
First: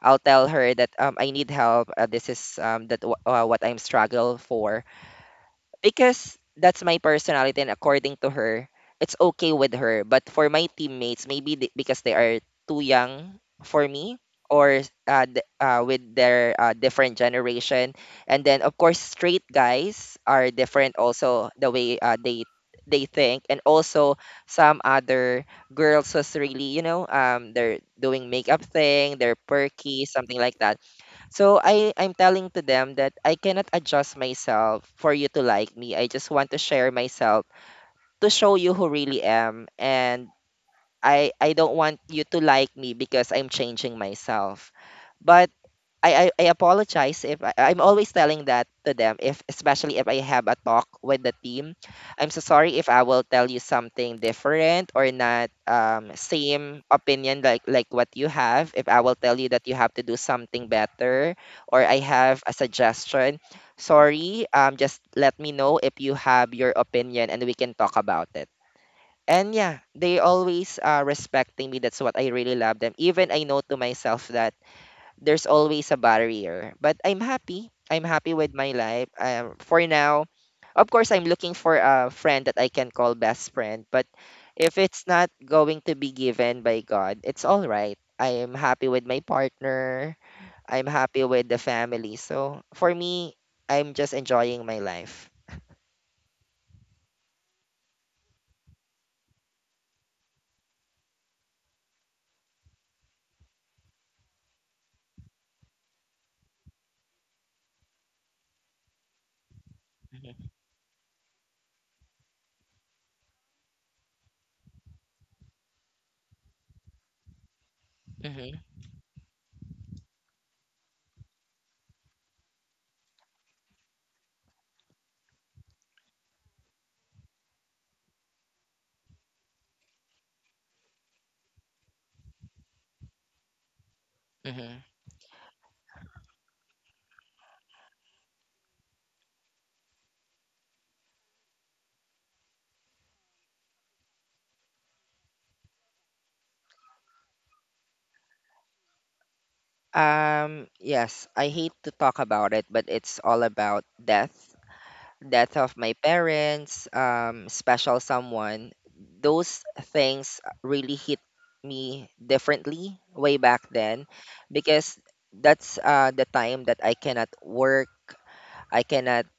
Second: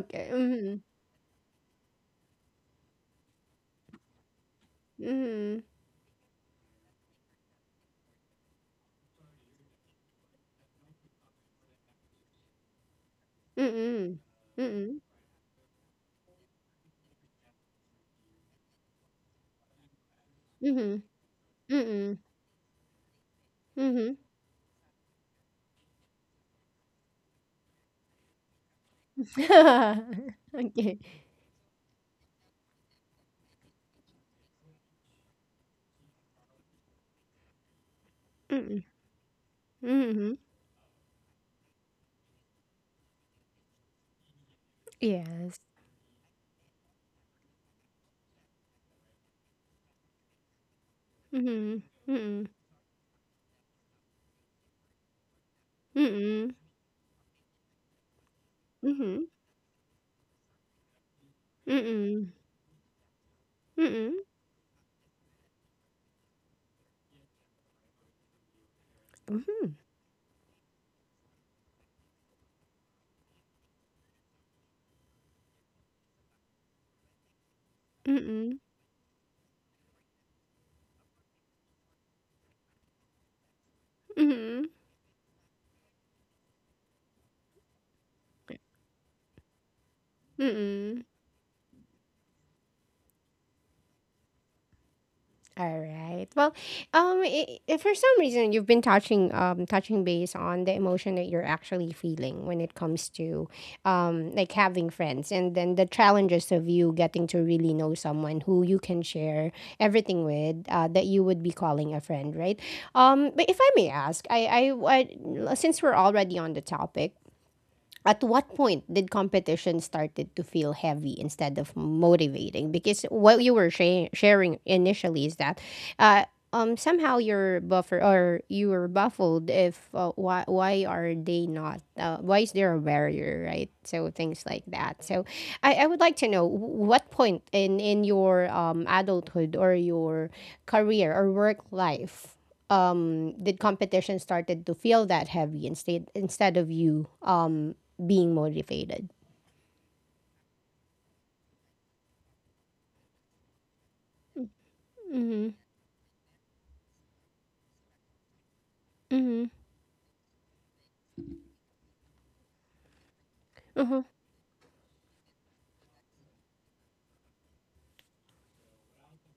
B: I'll tell her
A: Mhm.
B: that um, I need help. Uh, this is, um, that w- uh, what I'm struggle for,
A: Mhm.
B: because that's my personality. And according to her it's okay with her, but for my teammates maybe they, because they are too young for me,
A: Mhm.
B: or
A: Mhm.
B: uh, th- uh, with their uh, different generation. And then of course straight guys are different
A: Mhm.
B: also, the way uh,
A: Mhm.
B: they they think. And also
A: Mhm.
B: some other girls was really, you know, um they're doing makeup thing, they're perky, something like that.
A: Okay.
B: So I I'm telling to them that I cannot adjust myself for you to like me. I just want to share myself, to show you
A: Mhm.
B: who really am. And
A: Mhm.
B: I I don't want you to like me because I'm changing myself. But
A: Yes.
B: I, I I apologize if I, I'm always telling that to them, if especially if I have a talk with the team.
A: Mhm.
B: I'm so
A: Mm.
B: sorry if I will tell you something different or not um
A: Mm.
B: same opinion like like what you have. If I will
A: Mhm.
B: tell you that you have to do something better or I
A: Mm.
B: have a suggestion,
A: Mm.
B: sorry, um just let me know if you have your opinion and we can talk about it. And
A: Mhm.
B: yeah, they always uh, respecting me. That's what I really love them. Even I know to myself that there's always a barrier. But I'm happy. I'm happy with
A: Mm.
B: my life. Um, for now, of course, I'm looking for a friend that I can call best friend. But
A: Mhm.
B: if it's not going to be given by God, it's all right. I am happy with my partner. I'm
A: Mm.
B: happy with the family. So for me, I'm just enjoying my life.
A: Alright. Well, um, I I for some reason, you've been touching, um, touching base on the emotion that you're actually feeling when it comes to, um, like having friends, and then the challenges of you getting to really know someone who you can share everything with, uh, that you would be calling a friend, right? Um, but if I may ask, I, I, I since we're already on the topic, at what
B: hmm
A: point did competition started to feel heavy instead of motivating because what you were sha- sharing initially is that uh, um, somehow you're buffer or you were baffled if uh, why why are they not uh, why is there a barrier, right? So things like
B: hmm
A: that, so I, I would like to know wh- what point in in your um, adulthood or your career or work life um, did competition started to feel that heavy instead instead of you um, being motivated.
B: Um, yes, I hate to talk about it, but it's all about death.
A: Mm-hmm.
B: Death of my parents, um, special someone,
A: Mm-hmm.
B: those things really hit me differently way back then,
A: Uh-huh.
B: because that's uh, the time that I cannot work, I cannot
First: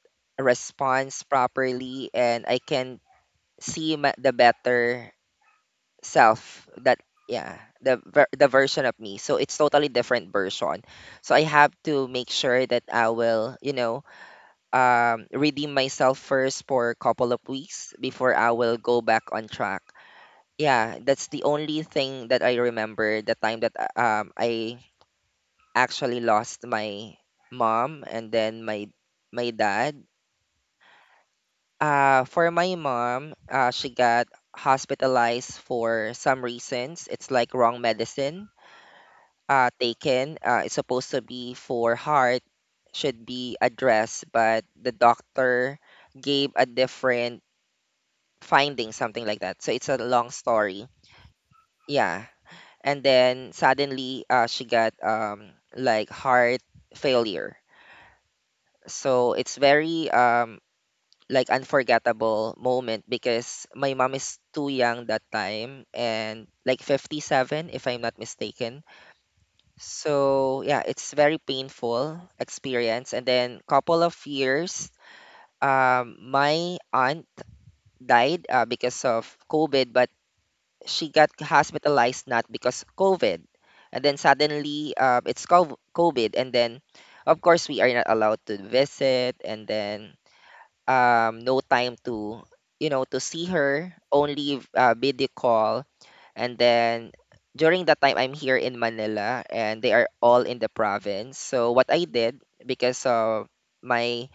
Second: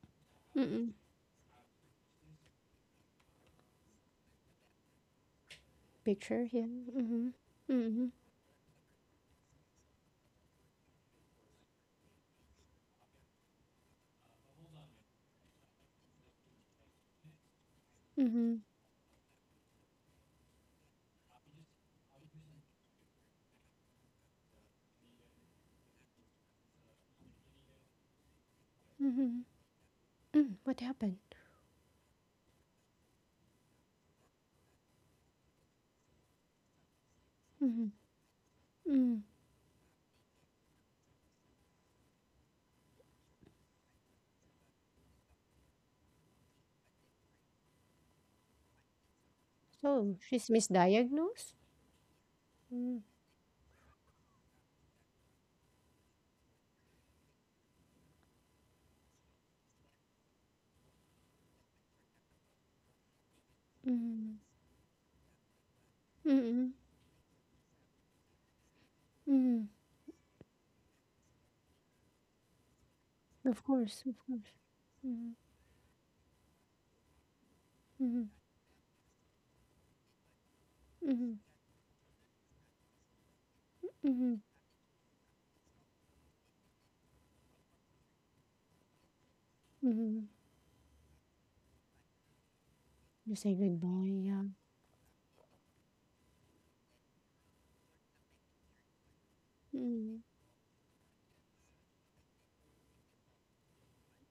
A: Mm-mm.
B: respond properly, and I can see my, the better
A: Picture
B: self
A: him.
B: that, yeah,
A: Mm-hmm. Mm-hmm.
B: the ver- the version of me. So it's totally different version, so I have to make sure that I will, you know, um, redeem myself first for a couple of weeks before I
A: Mm-hmm.
B: will go back on track. Yeah, that's the only thing that I remember, the time that uh, um, I actually lost my mom and then my
A: Mm-hmm.
B: my dad.
A: Mm. What happened?
B: Uh, for my mom, uh, she got hospitalized for some reasons. It's like wrong
A: Mm-hmm.
B: medicine
A: Mm.
B: uh, taken. Uh, it's supposed to be for heart, should be addressed, but the doctor gave a different finding, something like that. So it's a
A: So
B: long
A: she's
B: story.
A: misdiagnosed?
B: Yeah. And
A: Mm.
B: then suddenly uh, she got um like heart failure. So it's very um like unforgettable moment, because my mom is
A: Mm.
B: too young that time, and
A: Mm-hmm.
B: like fifty-seven if I'm not mistaken.
A: Mm.
B: So yeah, it's very painful experience. And then
A: Of
B: couple
A: course,
B: of
A: of course.
B: years
A: Mm.
B: um my aunt
A: Mm.
B: died uh, because of COVID. But she got
A: Mm.
B: hospitalized not because COVID, and then
A: Mm.
B: suddenly um, it's cov- COVID, and then of course we are not allowed to visit, and then
A: Mm.
B: um, no time to, you know, to
A: You
B: see
A: say
B: her,
A: goodbye, yeah.
B: only uh, video call. And then during that time I'm here in Manila, and they are
A: Mm.
B: all in the province. So what I did, because of my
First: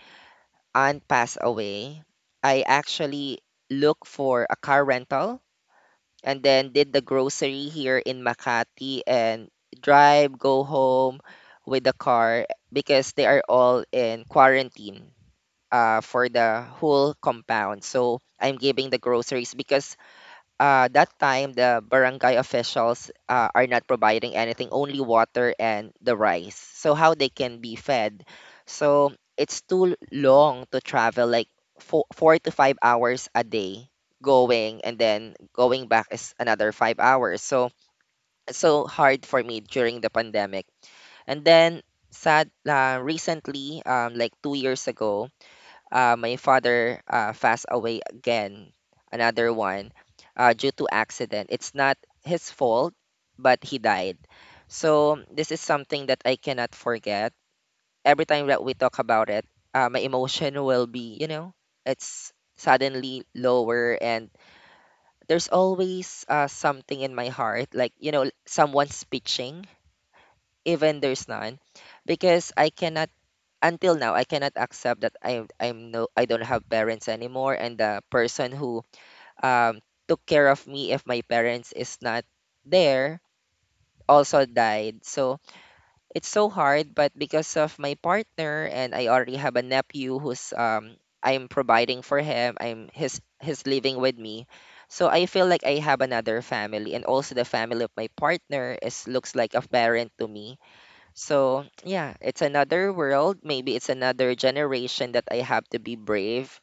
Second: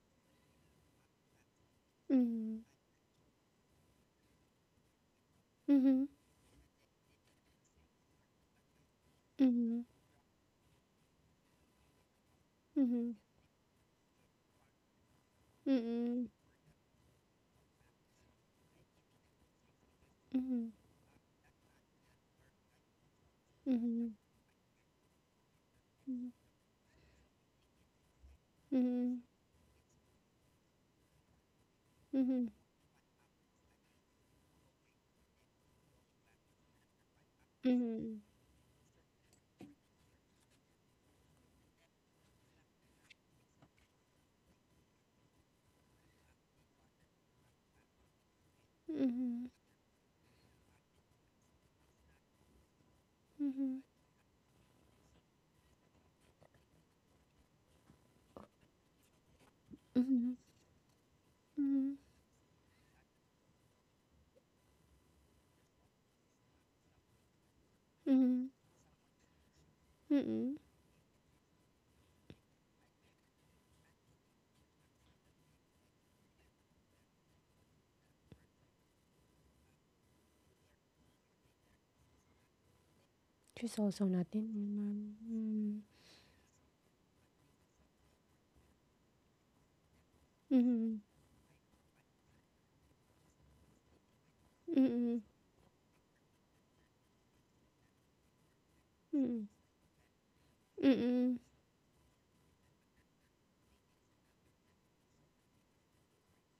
B: aunt passed away, I
A: Mm.
B: actually look for a car rental
A: Mm-hmm.
B: and then did the grocery here in Makati and
A: Mm-hmm.
B: drive, go home with the car,
A: Mm-hmm.
B: because they are all in quarantine uh,
A: Mm-hmm.
B: for the whole compound. So I'm giving the groceries because
A: Mm-hmm.
B: uh, that time the barangay officials uh, are not
A: Mm-hmm.
B: providing anything, only water and the rice, so how they can be fed.
A: Mm-hmm.
B: So it's too long to travel like four, four to five hours a day going, and then going back is another five hours. So
A: Mm-hmm.
B: so hard for me during the pandemic. And then sad, uh, recently um, like two years ago uh, my father uh, passed away again,
A: Mm-hmm.
B: another one, uh, due to accident. It's not his fault, but
A: Mhm,
B: he died. So this is something that I cannot forget. Every time that we talk about it, uh, my
A: mhm,
B: emotion will be, you know,
A: mhm,
B: it's suddenly lower. And there's always uh, something in my heart, like, you know,
A: mhm,
B: someone's pitching,
A: mm.
B: even there's none, because I cannot, until now I cannot accept that I I'm no I don't have parents anymore. And the person who um took care of me if my parents is not there,
A: There's also
B: also
A: nothing in
B: died.
A: my
B: So
A: mm,
B: it's so hard, but because of my partner, and I already have a nephew who's um
A: mhm,
B: I'm providing for him. I'm his his living with me. So
A: mm,
B: I feel like I have another family, and also the family of my partner is looks
A: mm,
B: like a parent to me.
A: mm,
B: So, yeah, it's another world. Maybe it's another generation that I have to be brave.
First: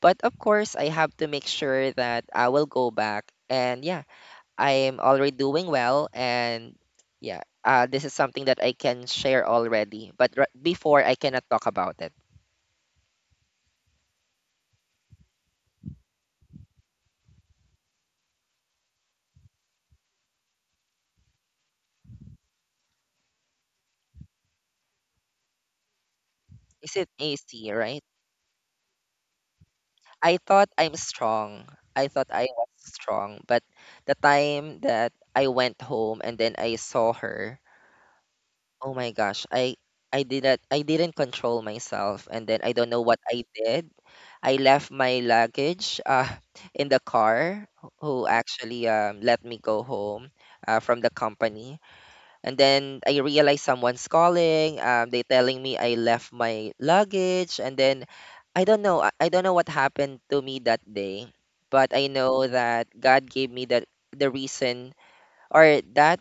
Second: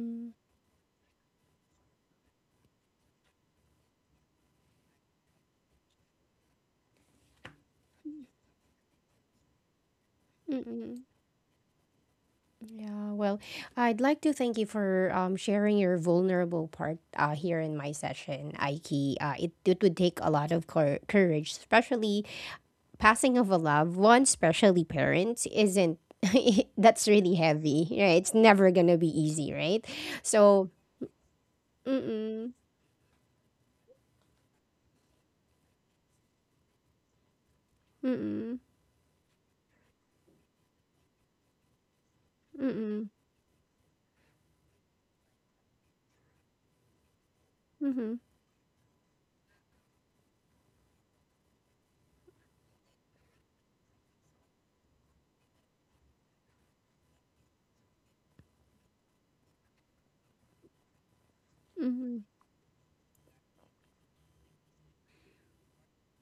B: But of course, I have to make sure that I will go back. And yeah, I am already doing well. And yeah, uh, this is something that I can share already. But r-
A: mm.
B: before, I cannot talk about it.
A: Yeah, well, I'd like to thank you for um, sharing your vulnerable part uh, here in my session, Aiki. Uh, it, it would take a lot of cour courage, especially passing of a loved one, especially parents, isn't
B: Is
A: that's
B: it
A: really
B: A C,
A: heavy,
B: right?
A: right? It's never gonna be easy, right?
B: I
A: So,
B: thought I'm strong. I thought I
A: mm-mm,
B: was strong. But the time that I went home and then I saw her,
A: mm-mm.
B: oh my gosh, I I didn't I didn't control myself, and then I don't know
A: Mm.
B: what I did. I left my luggage uh in the car,
A: Mhm.
B: who actually um let me go home uh, from the company, and then I realized someone's calling. Um, they telling me I left my luggage, and then I don't know, I I don't know what happened to me that day, but I
A: Mm,
B: know that God gave me that, the reason or that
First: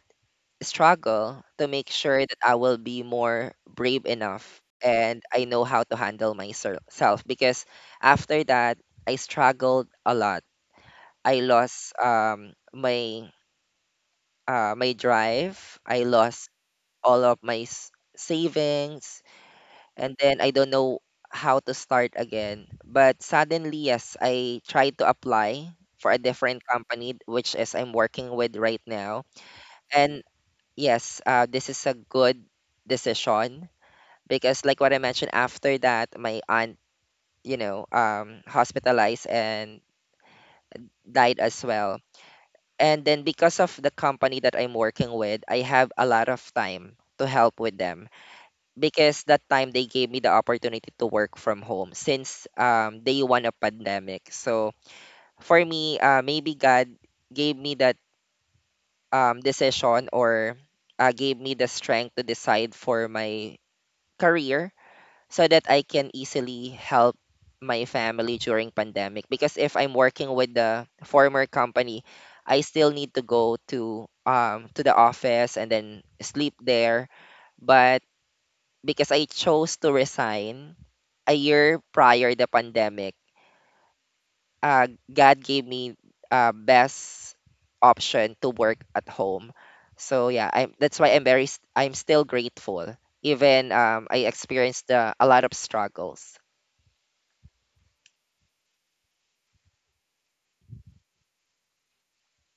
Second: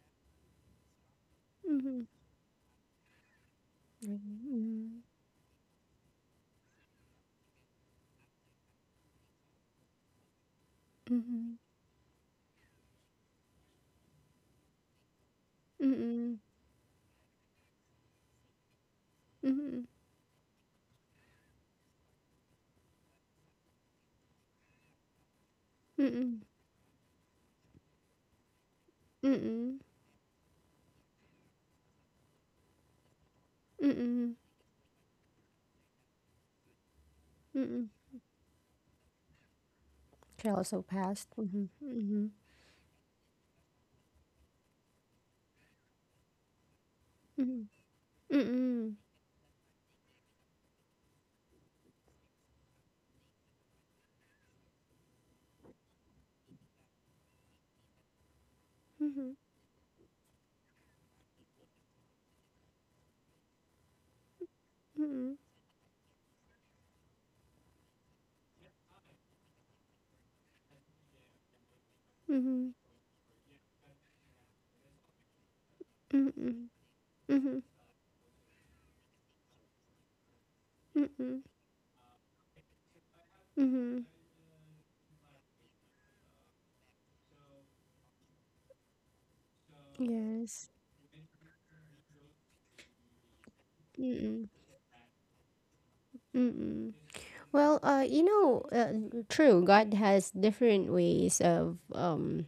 B: struggle, to make
A: mhm.
B: sure that I will be more brave enough
A: Mm,
B: and I know how to handle myself. Because after that I struggled a lot. I
A: mhm.
B: lost um my uh, my drive. I
A: Mm,
B: lost
A: mhm.
B: all of my s- savings,
A: Mm,
B: and then I don't know how to start again. But suddenly yes, I tried to apply for
A: mhm.
B: a
A: Mm.
B: different company which is I'm working with right now.
A: Mhm. Mm.
B: And yes, uh, this is a good decision,
A: Mm.
B: because, like what I mentioned, after that, my aunt, you
A: Mm.
B: know,
A: Mm.
B: um, hospitalized and
A: She also
B: died
A: passed.
B: as
A: Mhm.
B: well.
A: Mm,
B: And then because of the company that I'm working with, I have a lot of time to help with
A: mhm.
B: them,
A: Mm,
B: because that time they gave me the opportunity to work from home since um, day one of pandemic. So for me, uh, maybe God gave me that um,
A: mhm.
B: decision, or uh, gave me the strength to decide for my career,
A: Mm.
B: so that I can easily help my family during pandemic. Because if I'm working with the former company, I
A: Mhm.
B: still need to go to um to the office and then
A: Mm,
B: sleep
A: mhm.
B: there.
A: Mhm. Mm.
B: But because I chose to resign
A: Mhm.
B: a
A: Mm.
B: year prior the pandemic,
A: Mhm.
B: uh, God gave me uh, best option to work at home. So yeah, I'm
A: Yes.
B: that's why I'm very s- I'm still grateful. Even um, I
A: Mm.
B: experienced uh, a lot of struggles.
A: Mm. Well, uh, you know, uh, true. God has different ways of um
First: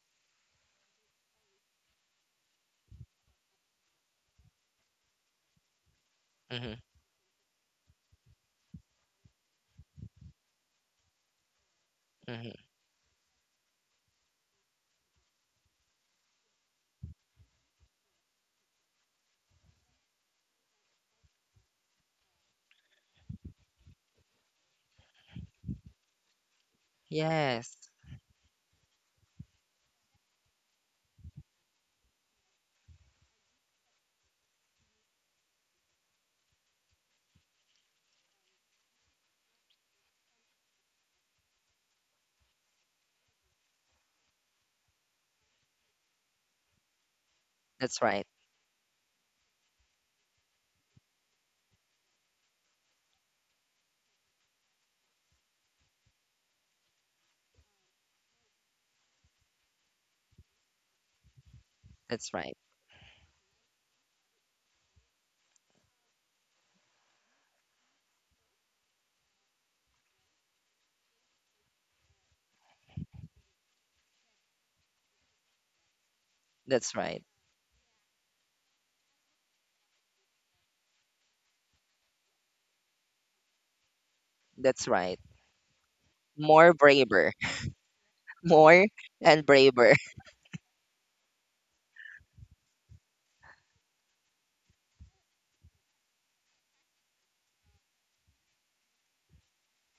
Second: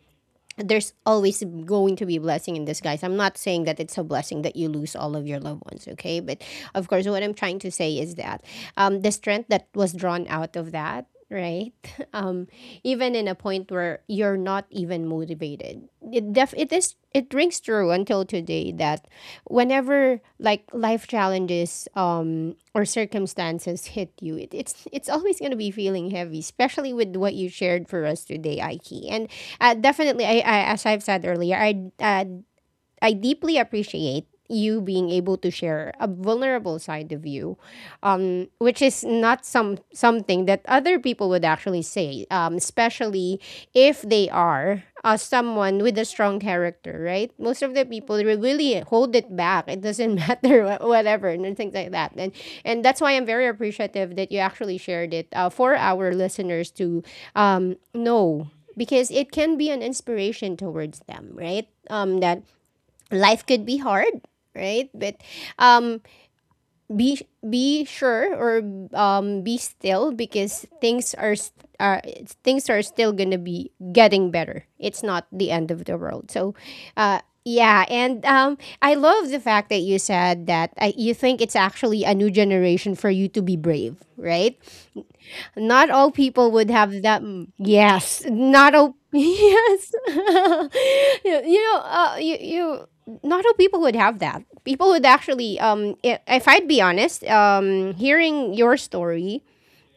A: there's always going to be a blessing in disguise. I'm not saying that it's a blessing that you lose all of your loved ones, okay? But
B: hmm
A: of course, what I'm trying to say is that um, the strength that was drawn out of that, right? Um, Even in a point where you're not even motivated, it def- it is it rings true until today that whenever like life challenges um or circumstances hit you, it, it's it's always going to be feeling heavy especially with what you
B: Yes,
A: shared for us today, Aiki, and uh, definitely I, I as I've said earlier, I uh, I deeply appreciate you being able to share a vulnerable side of you, um, which is not some something that other people would actually say, um, especially if they are uh, someone with a strong character, right? Most of the
B: that's
A: people
B: right.
A: will really hold it back. It doesn't matter, wha- whatever, and things like that. And and that's why I'm very appreciative that you actually shared it uh, for our listeners to um, know, because it can be an inspiration towards them, right? Um,
B: That's
A: that
B: right.
A: life could be hard, right? But um be be sure, or um be still, because things are s- are things are still gonna be getting better. It's not the end of the world. So
B: That's
A: uh
B: right.
A: yeah. And um I love the fact that you said that uh, you think it's actually a new generation for you to be brave, right?
B: That's right.
A: Not all people would
B: More
A: have that.
B: braver,
A: m- Yes, not
B: more
A: all.
B: and braver.
A: Yes, you you know, uh, you you. Not all people would have that. People would actually, um, i- if I'd be honest, um, hearing your story,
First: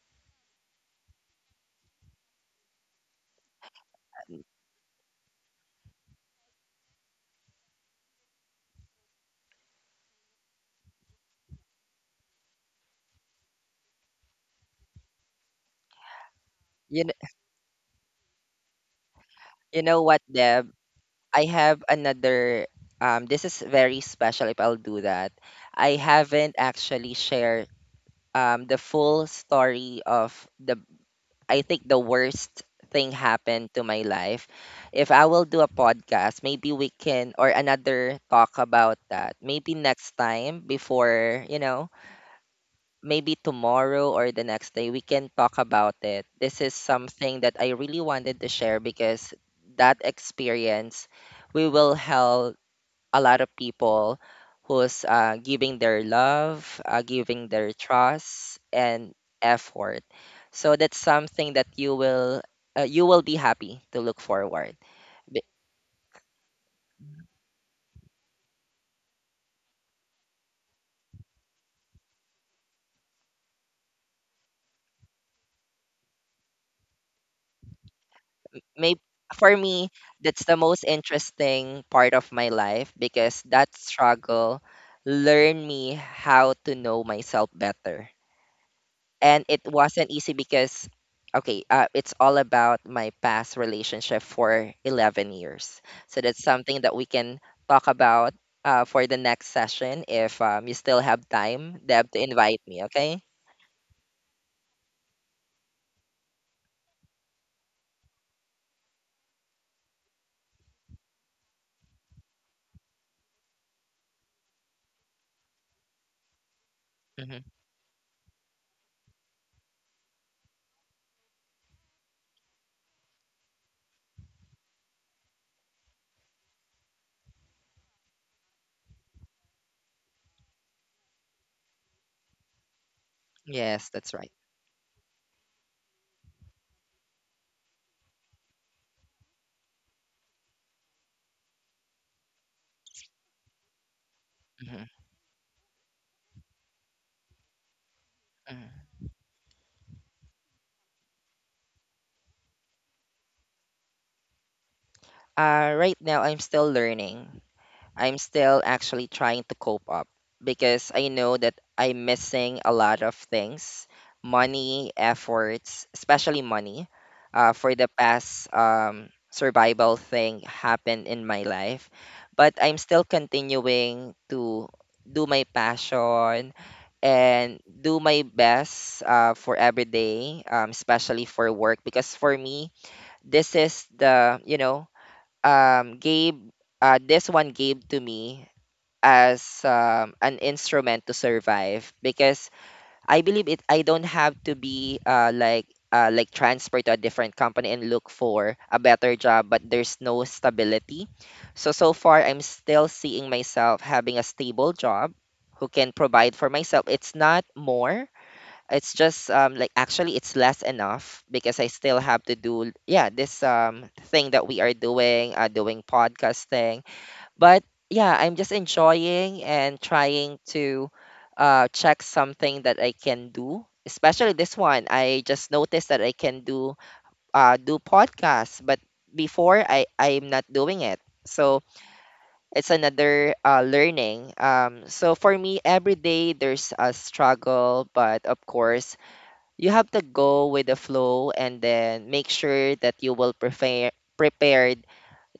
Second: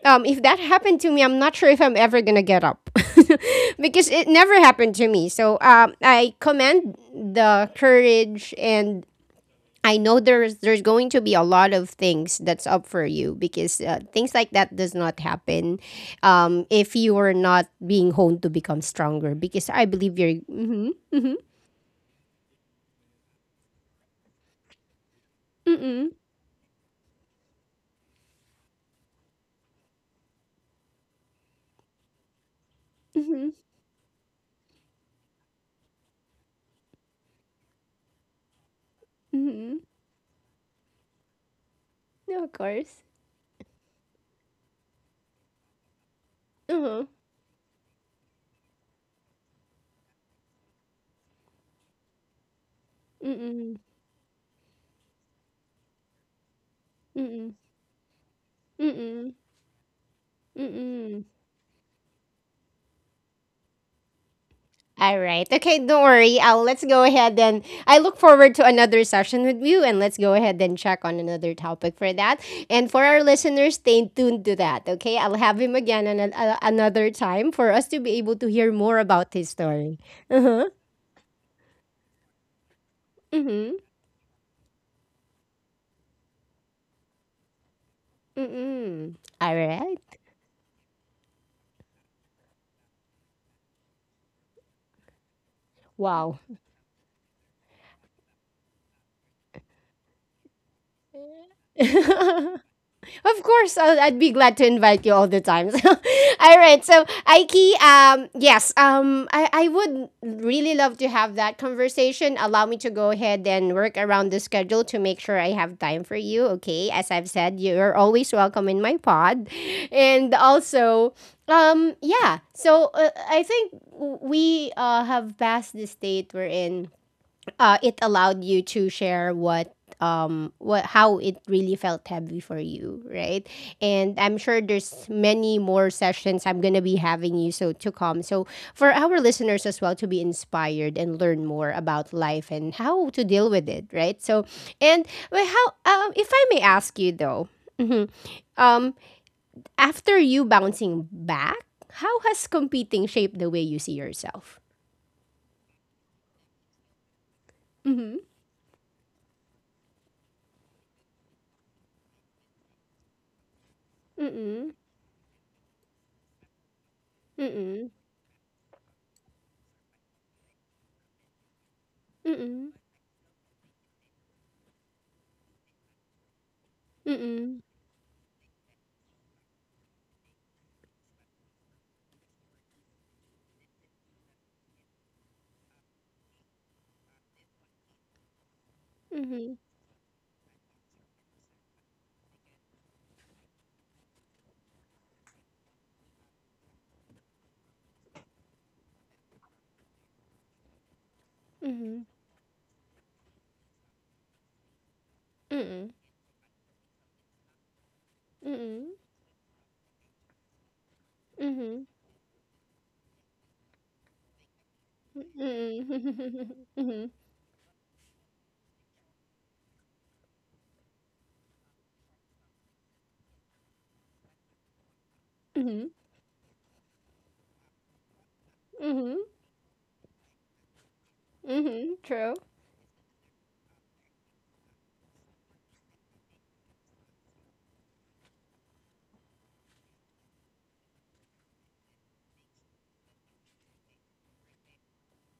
A: um, if that happened to me, I'm not sure if I'm ever gonna get up because it never happened to me. So, um, I commend the courage, and I know there's there's going to be a lot of things that's up for you because uh, things like that does not happen um, if
B: You know,
A: you are not being honed to become stronger. Because
B: you
A: I
B: know
A: believe
B: what,
A: you're.
B: Deb?
A: Mm-hmm,
B: I have another. Um, this is very special. If I'll do that, I
A: mm-mm,
B: haven't actually shared um the full story of the. I think the worst thing
A: mm-hmm,
B: happened to my life. If I will do a podcast, maybe we can or another talk about that. Maybe
A: mm-hmm.
B: next time, before you know,
A: No, of course.
B: maybe tomorrow or the next day we can talk about it. This is
A: Uh-huh.
B: something that I really wanted to share, because that experience we will help a lot of
A: Mm-mm,
B: people who's uh, giving their love, uh,
A: mm-mm,
B: giving their trust and
A: mm-mm,
B: effort. So that's
A: mm-mm.
B: something that you will, uh, you will be happy to look forward.
A: All right. Okay, don't worry. I'll, let's go ahead and I look forward to another session with you, and let's go ahead and check on another topic for that. And for our listeners, stay tuned to that. Okay, I'll have him again an, a, another time for us to be able to hear more
B: Maybe
A: about his
B: for me,
A: story. Uh
B: that's the
A: huh.
B: most interesting part of my life,
A: Mm
B: because
A: hmm.
B: that struggle learned me how to know myself better.
A: Mm hmm.
B: And
A: All
B: it
A: right.
B: wasn't easy because, okay, uh, it's all about my past relationship for eleven years. So
A: Wow.
B: that's something that we can talk about uh, for the next session. If um, you still have time, Deb, to invite me, okay?
A: Of course, I'll, I'd be glad to invite you all the time. All right. So, Aiki, um, yes, um, I, I would really love to have that conversation. Allow me to go ahead and work around the schedule to make sure I have time for you. Okay. As I've
B: hmm
A: said, you're always welcome in my pod. And also, um, yeah. So, uh, I think we uh, have passed the state we're in. Uh, it allowed you to share what um what how it really felt heavy for you, right?
B: Yes,
A: And
B: that's right.
A: I'm sure there's many more sessions I'm going to be having you so to come, so for our listeners as well to be inspired and learn more about life and how to deal with it, right? So
B: hmm
A: and well, how, um if I may ask you though, mhm, um
B: hmm
A: after you bouncing back, how has competing shaped the way you see yourself?
B: Uh, right now, I'm still learning.
A: Mm-hmm.
B: I'm still actually trying to cope up because I know that I'm missing a lot of things:
A: Mm-mm.
B: money, efforts, especially money. Uh, for
A: Mm-mm.
B: the past um, survival thing happened in my life, but
A: Mm-mm.
B: I'm still continuing to do my passion
A: Mm.
B: and do my best uh, for every day, um, especially for work. Because for me, this is the, you know, um, Gabe, uh, this one gave to me as
A: Mhm.
B: um, an instrument to survive, because I believe it. I don't have to be uh, like uh, like transfer to a different company and look for a better job, but there's no stability. So so
A: Mhm.
B: far I'm still seeing myself having a stable job who
A: Mm.
B: can provide for myself. It's not more, it's
A: Mm.
B: just um, like actually it's less enough, because I
A: Mhm.
B: still have to do, yeah, this um thing that we are doing, uh, doing
A: Mm.
B: podcasting,
A: Mhm.
B: but yeah, I'm just enjoying and trying to uh, check something that I can do. Especially this one, I just
A: Mhm.
B: noticed that I can do uh, do podcasts, but
A: Mhm.
B: before I I'm not doing it. So
A: Mhm. True.
B: it's another uh, learning. Um, so for me, every day there's a struggle, but of course you have to go with the flow and then make sure that you will prepare prepared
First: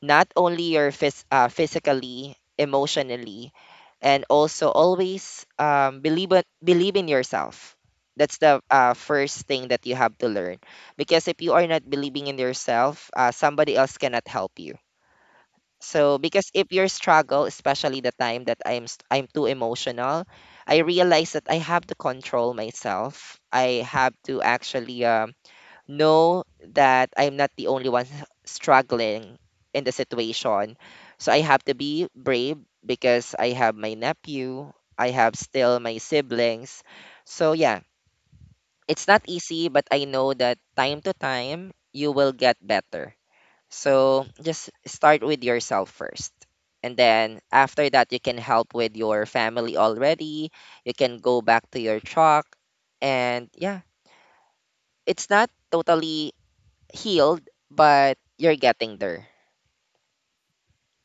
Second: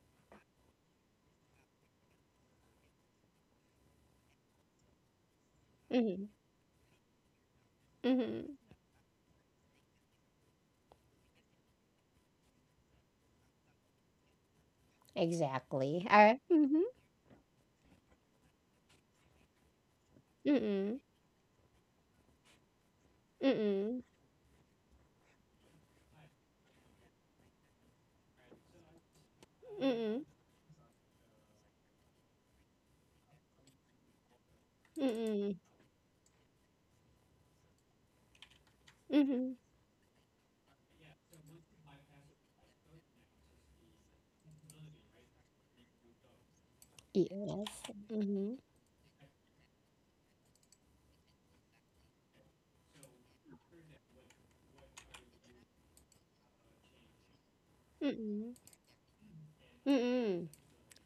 B: not only your phys- uh, physically, emotionally, and also always um,
A: Mhm.
B: believe in- believe in yourself. That's
A: Mhm.
B: the uh, first thing that you have to learn, because if you are not believing in yourself, uh, somebody else cannot help you.
A: Exactly.
B: So
A: Uh,
B: because if
A: mhm.
B: your struggle, especially the time that I'm s- I'm too emotional, I
A: Mm.
B: realize that I have to control myself. I
A: Mm.
B: have to actually um, know that I'm not the only one struggling in the
A: Mm.
B: situation. So I have to be brave because I have my nephew, I have
A: Mm.
B: still my siblings. So yeah, it's not
A: Mhm.
B: easy, but I know that time to time you will get better. So just start with yourself first. And then
A: Yes.
B: after that, you can
A: Mhm.
B: help with your family already. You can go back to your truck. And yeah, it's not totally healed, but
A: Mm.
B: you're getting there.
A: Mm.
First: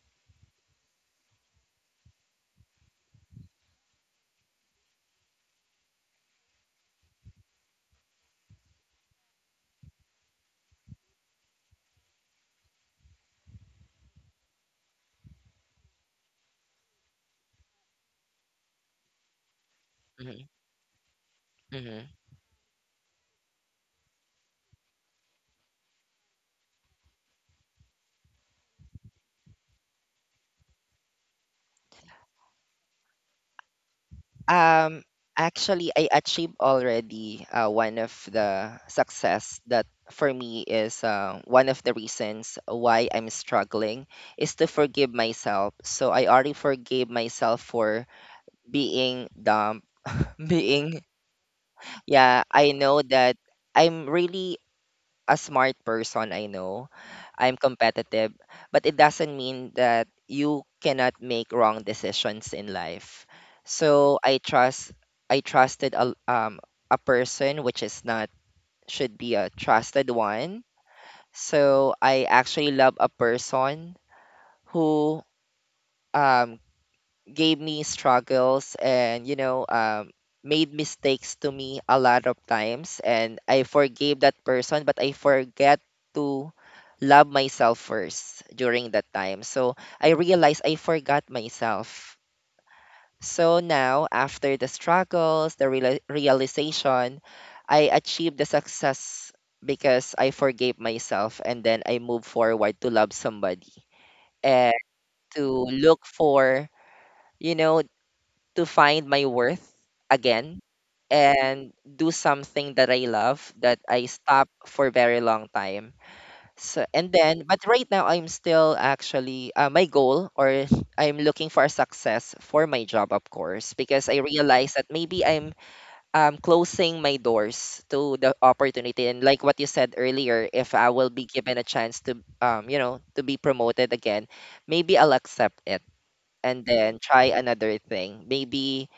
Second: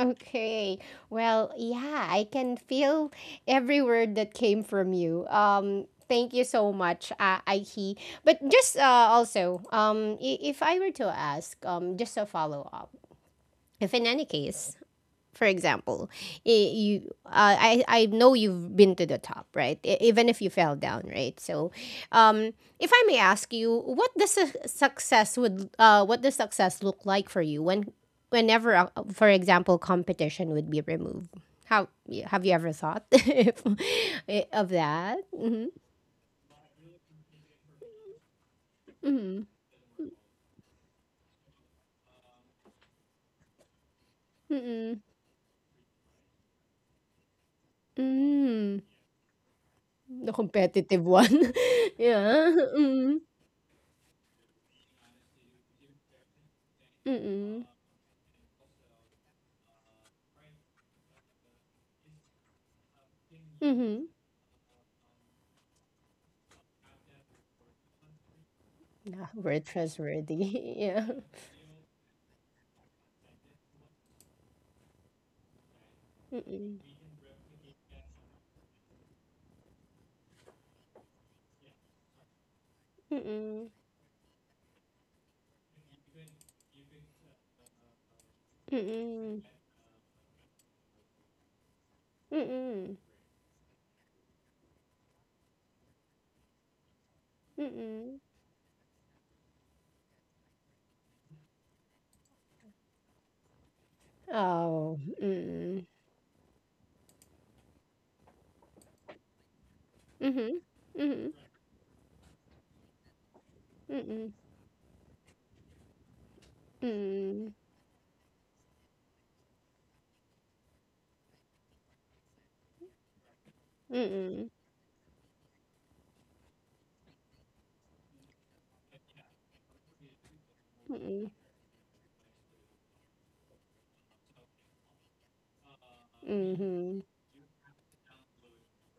A: Okay. Well, yeah, I can feel every word that came from you. Um, thank you so much, uh, Aiki. But just uh, also, um, i- if I were to ask, um, just a follow up. If in any case, for example, I- you uh, I I know you've been to the top, right? E- even if
B: Mhm,
A: you fell down, right? So,
B: mhm.
A: um, if I may ask you, what does su- success would uh, what does success look like for you when whenever, uh, for example, competition would be removed? How y- have you ever thought if, eh, of
B: Um,
A: that? Mm-hmm.
B: Actually, I achieved already uh, one of the
A: Mm-hmm.
B: success that for me is uh, one of the reasons why I'm struggling is to
A: Mm-hmm.
B: forgive myself. So I already forgave myself for
A: Mm-hmm.
B: being dumb,
A: The
B: being,
A: competitive one,
B: yeah.
A: yeah.
B: I know
A: Mm-hmm.
B: that I'm really a smart person, I know. I'm
A: Mm-hmm.
B: competitive, but it doesn't mean that you cannot make wrong decisions in life.
A: Mm-hmm.
B: So I trust I trusted a um a person which is not should
A: Yeah,
B: be a
A: we're
B: trusted
A: trustworthy.
B: one.
A: Yeah.
B: So I actually love a person who um
A: Mm-mm.
B: gave me struggles and, you know um, made mistakes to me a lot of times, and I
A: Mm-mm.
B: forgave that person, but I forget to love myself first during that
A: Mm-mm.
B: time. So I realized I forgot myself.
A: Mm-mm.
B: So now after the struggles, the reala- realization, I
A: Mm-mm.
B: achieved the success because I forgave myself, and then I move forward to love somebody and
A: Oh.
B: to
A: Mm-mm.
B: look for, you know, to find my worth
A: Mhm.
B: again
A: Mhm.
B: and do something that I love that I
A: Mm-mm.
B: stopped for a very long time. So and then,
A: Mm-mm.
B: but right now I'm still actually, uh, my goal, or I'm looking for a success for my job, of course, because I
A: Mm-mm.
B: realize that maybe I'm um, closing my doors to the opportunity, and like what you said earlier, if I will be
A: Mm-mm.
B: given a chance to, um you know to be promoted again, maybe I'll accept it and then
A: Mhm.
B: try another thing. Maybe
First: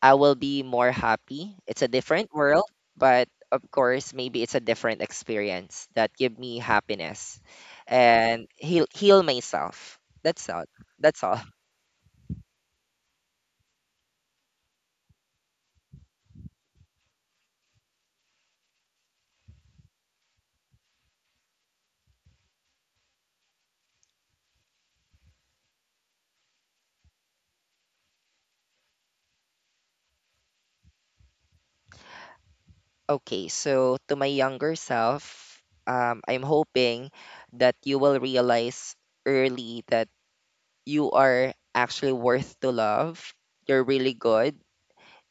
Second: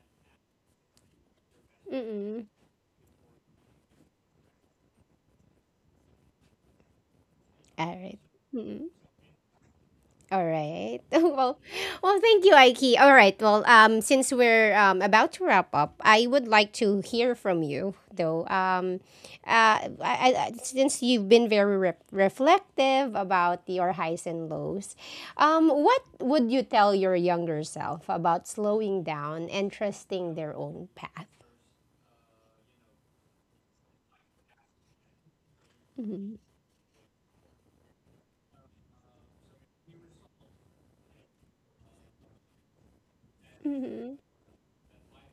B: I will be more happy. It's a different
A: Mm-mm.
B: world, but of course maybe it's a different experience that give me happiness
A: All right.
B: and heal heal myself.
A: All
B: That's all.
A: right.
B: That's all.
A: Well, well, thank you, Aiki. All right. Well, um, since we're um, about to wrap up, I would like to hear from you, though. Um, uh, I, I, since you've been very re- reflective about your highs and lows, um, what would you tell your younger self about slowing down and trusting their own path?
B: Okay, so to my younger self, um, I'm hoping that you will realize early that you are actually worth to love. You're
A: Mm-hmm.
B: really good,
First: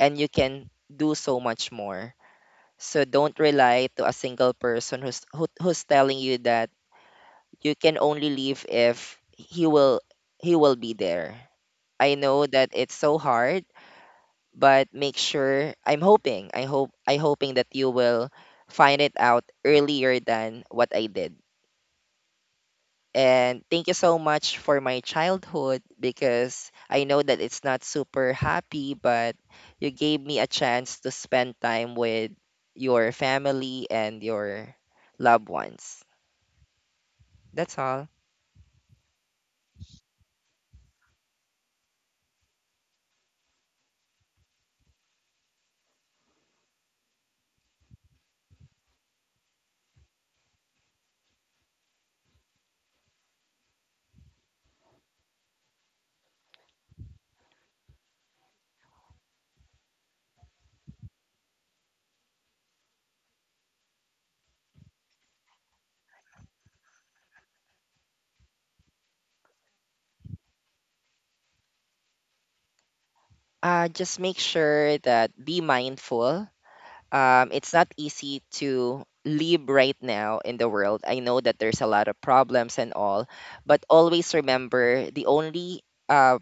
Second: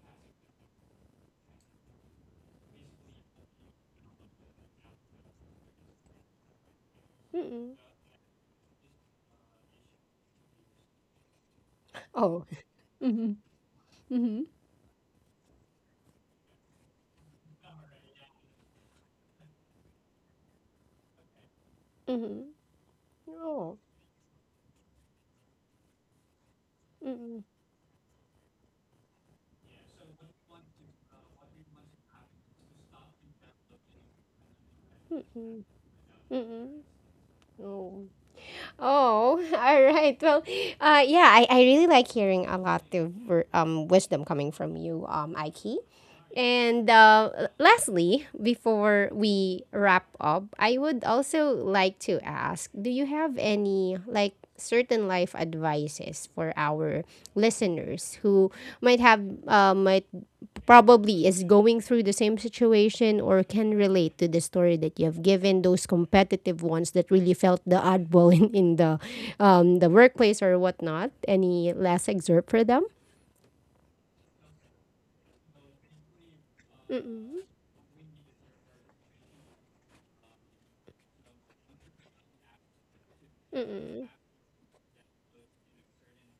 B: and you can do so much more. So don't rely to a single person who's who, who's telling you that you
A: Mm-mm.
B: can only leave if he will he will be there. I
A: Oh.
B: know that it's so
A: Mm-hmm.
B: hard,
A: Mm-hmm.
B: but make sure, I'm hoping I hope I hoping that you will find it out earlier than what I did.
A: Mm-hmm.
B: And
A: Oh.
B: thank you so much for my childhood, because I know that
A: Mm-mm.
B: it's not super happy, but you gave me a chance to spend time with your family and your loved
A: Mm-mm.
B: ones.
A: Mm-mm.
B: That's
A: Oh.
B: all.
A: Oh, all right. Well, uh, yeah, I, I really like hearing a lot of ver- um wisdom coming from you, um, Aiki. And uh, lastly, before we wrap up, I would also like to ask, do you have any like certain life advices for our listeners who might have, uh, might probably is going through the same situation or can relate to the story that you have given, those competitive ones that really felt the oddball in, in the, um, the workplace or whatnot? Any last excerpt for them?
B: Uh, just make sure that be mindful. Um, it's not easy to live right now in the world. I know that there's a lot of problems and all, but always remember the only uh,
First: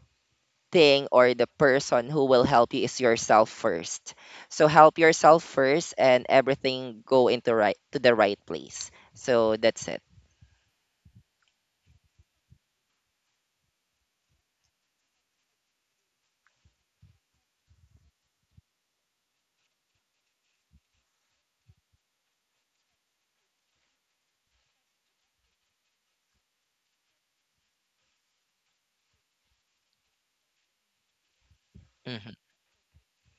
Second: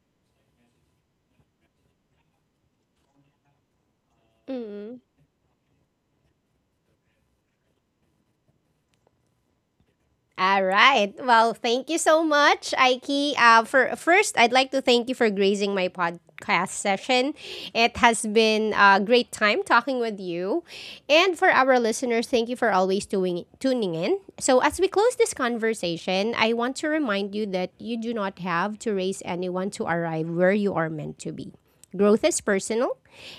B: thing, or the person who will help you is yourself first. So help yourself first, and everything go into right to the right place. So that's it.
A: All right. Well, thank you so much, Aiki. Uh, for first, I'd like to thank you for gracing my podcast session. It has been a great time talking with you, and for our listeners, thank you for always doing, tuning in. So, as we close this conversation, I want to remind you that you do not have to race anyone to arrive where you are meant to be. Growth
B: Hmm
A: is personal,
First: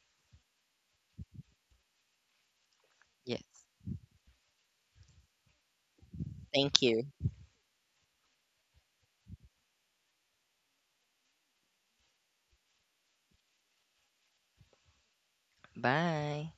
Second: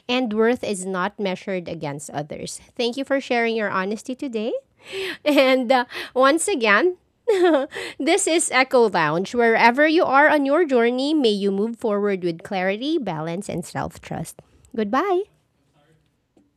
A: and worth is not measured against others. Thank you for sharing
B: Yes.
A: your honesty today. And uh, once
B: Thank
A: again,
B: you.
A: this is Echo Lounge. Wherever you are on your journey, may you move forward with clarity, balance, and self trust. Goodbye.
B: Bye.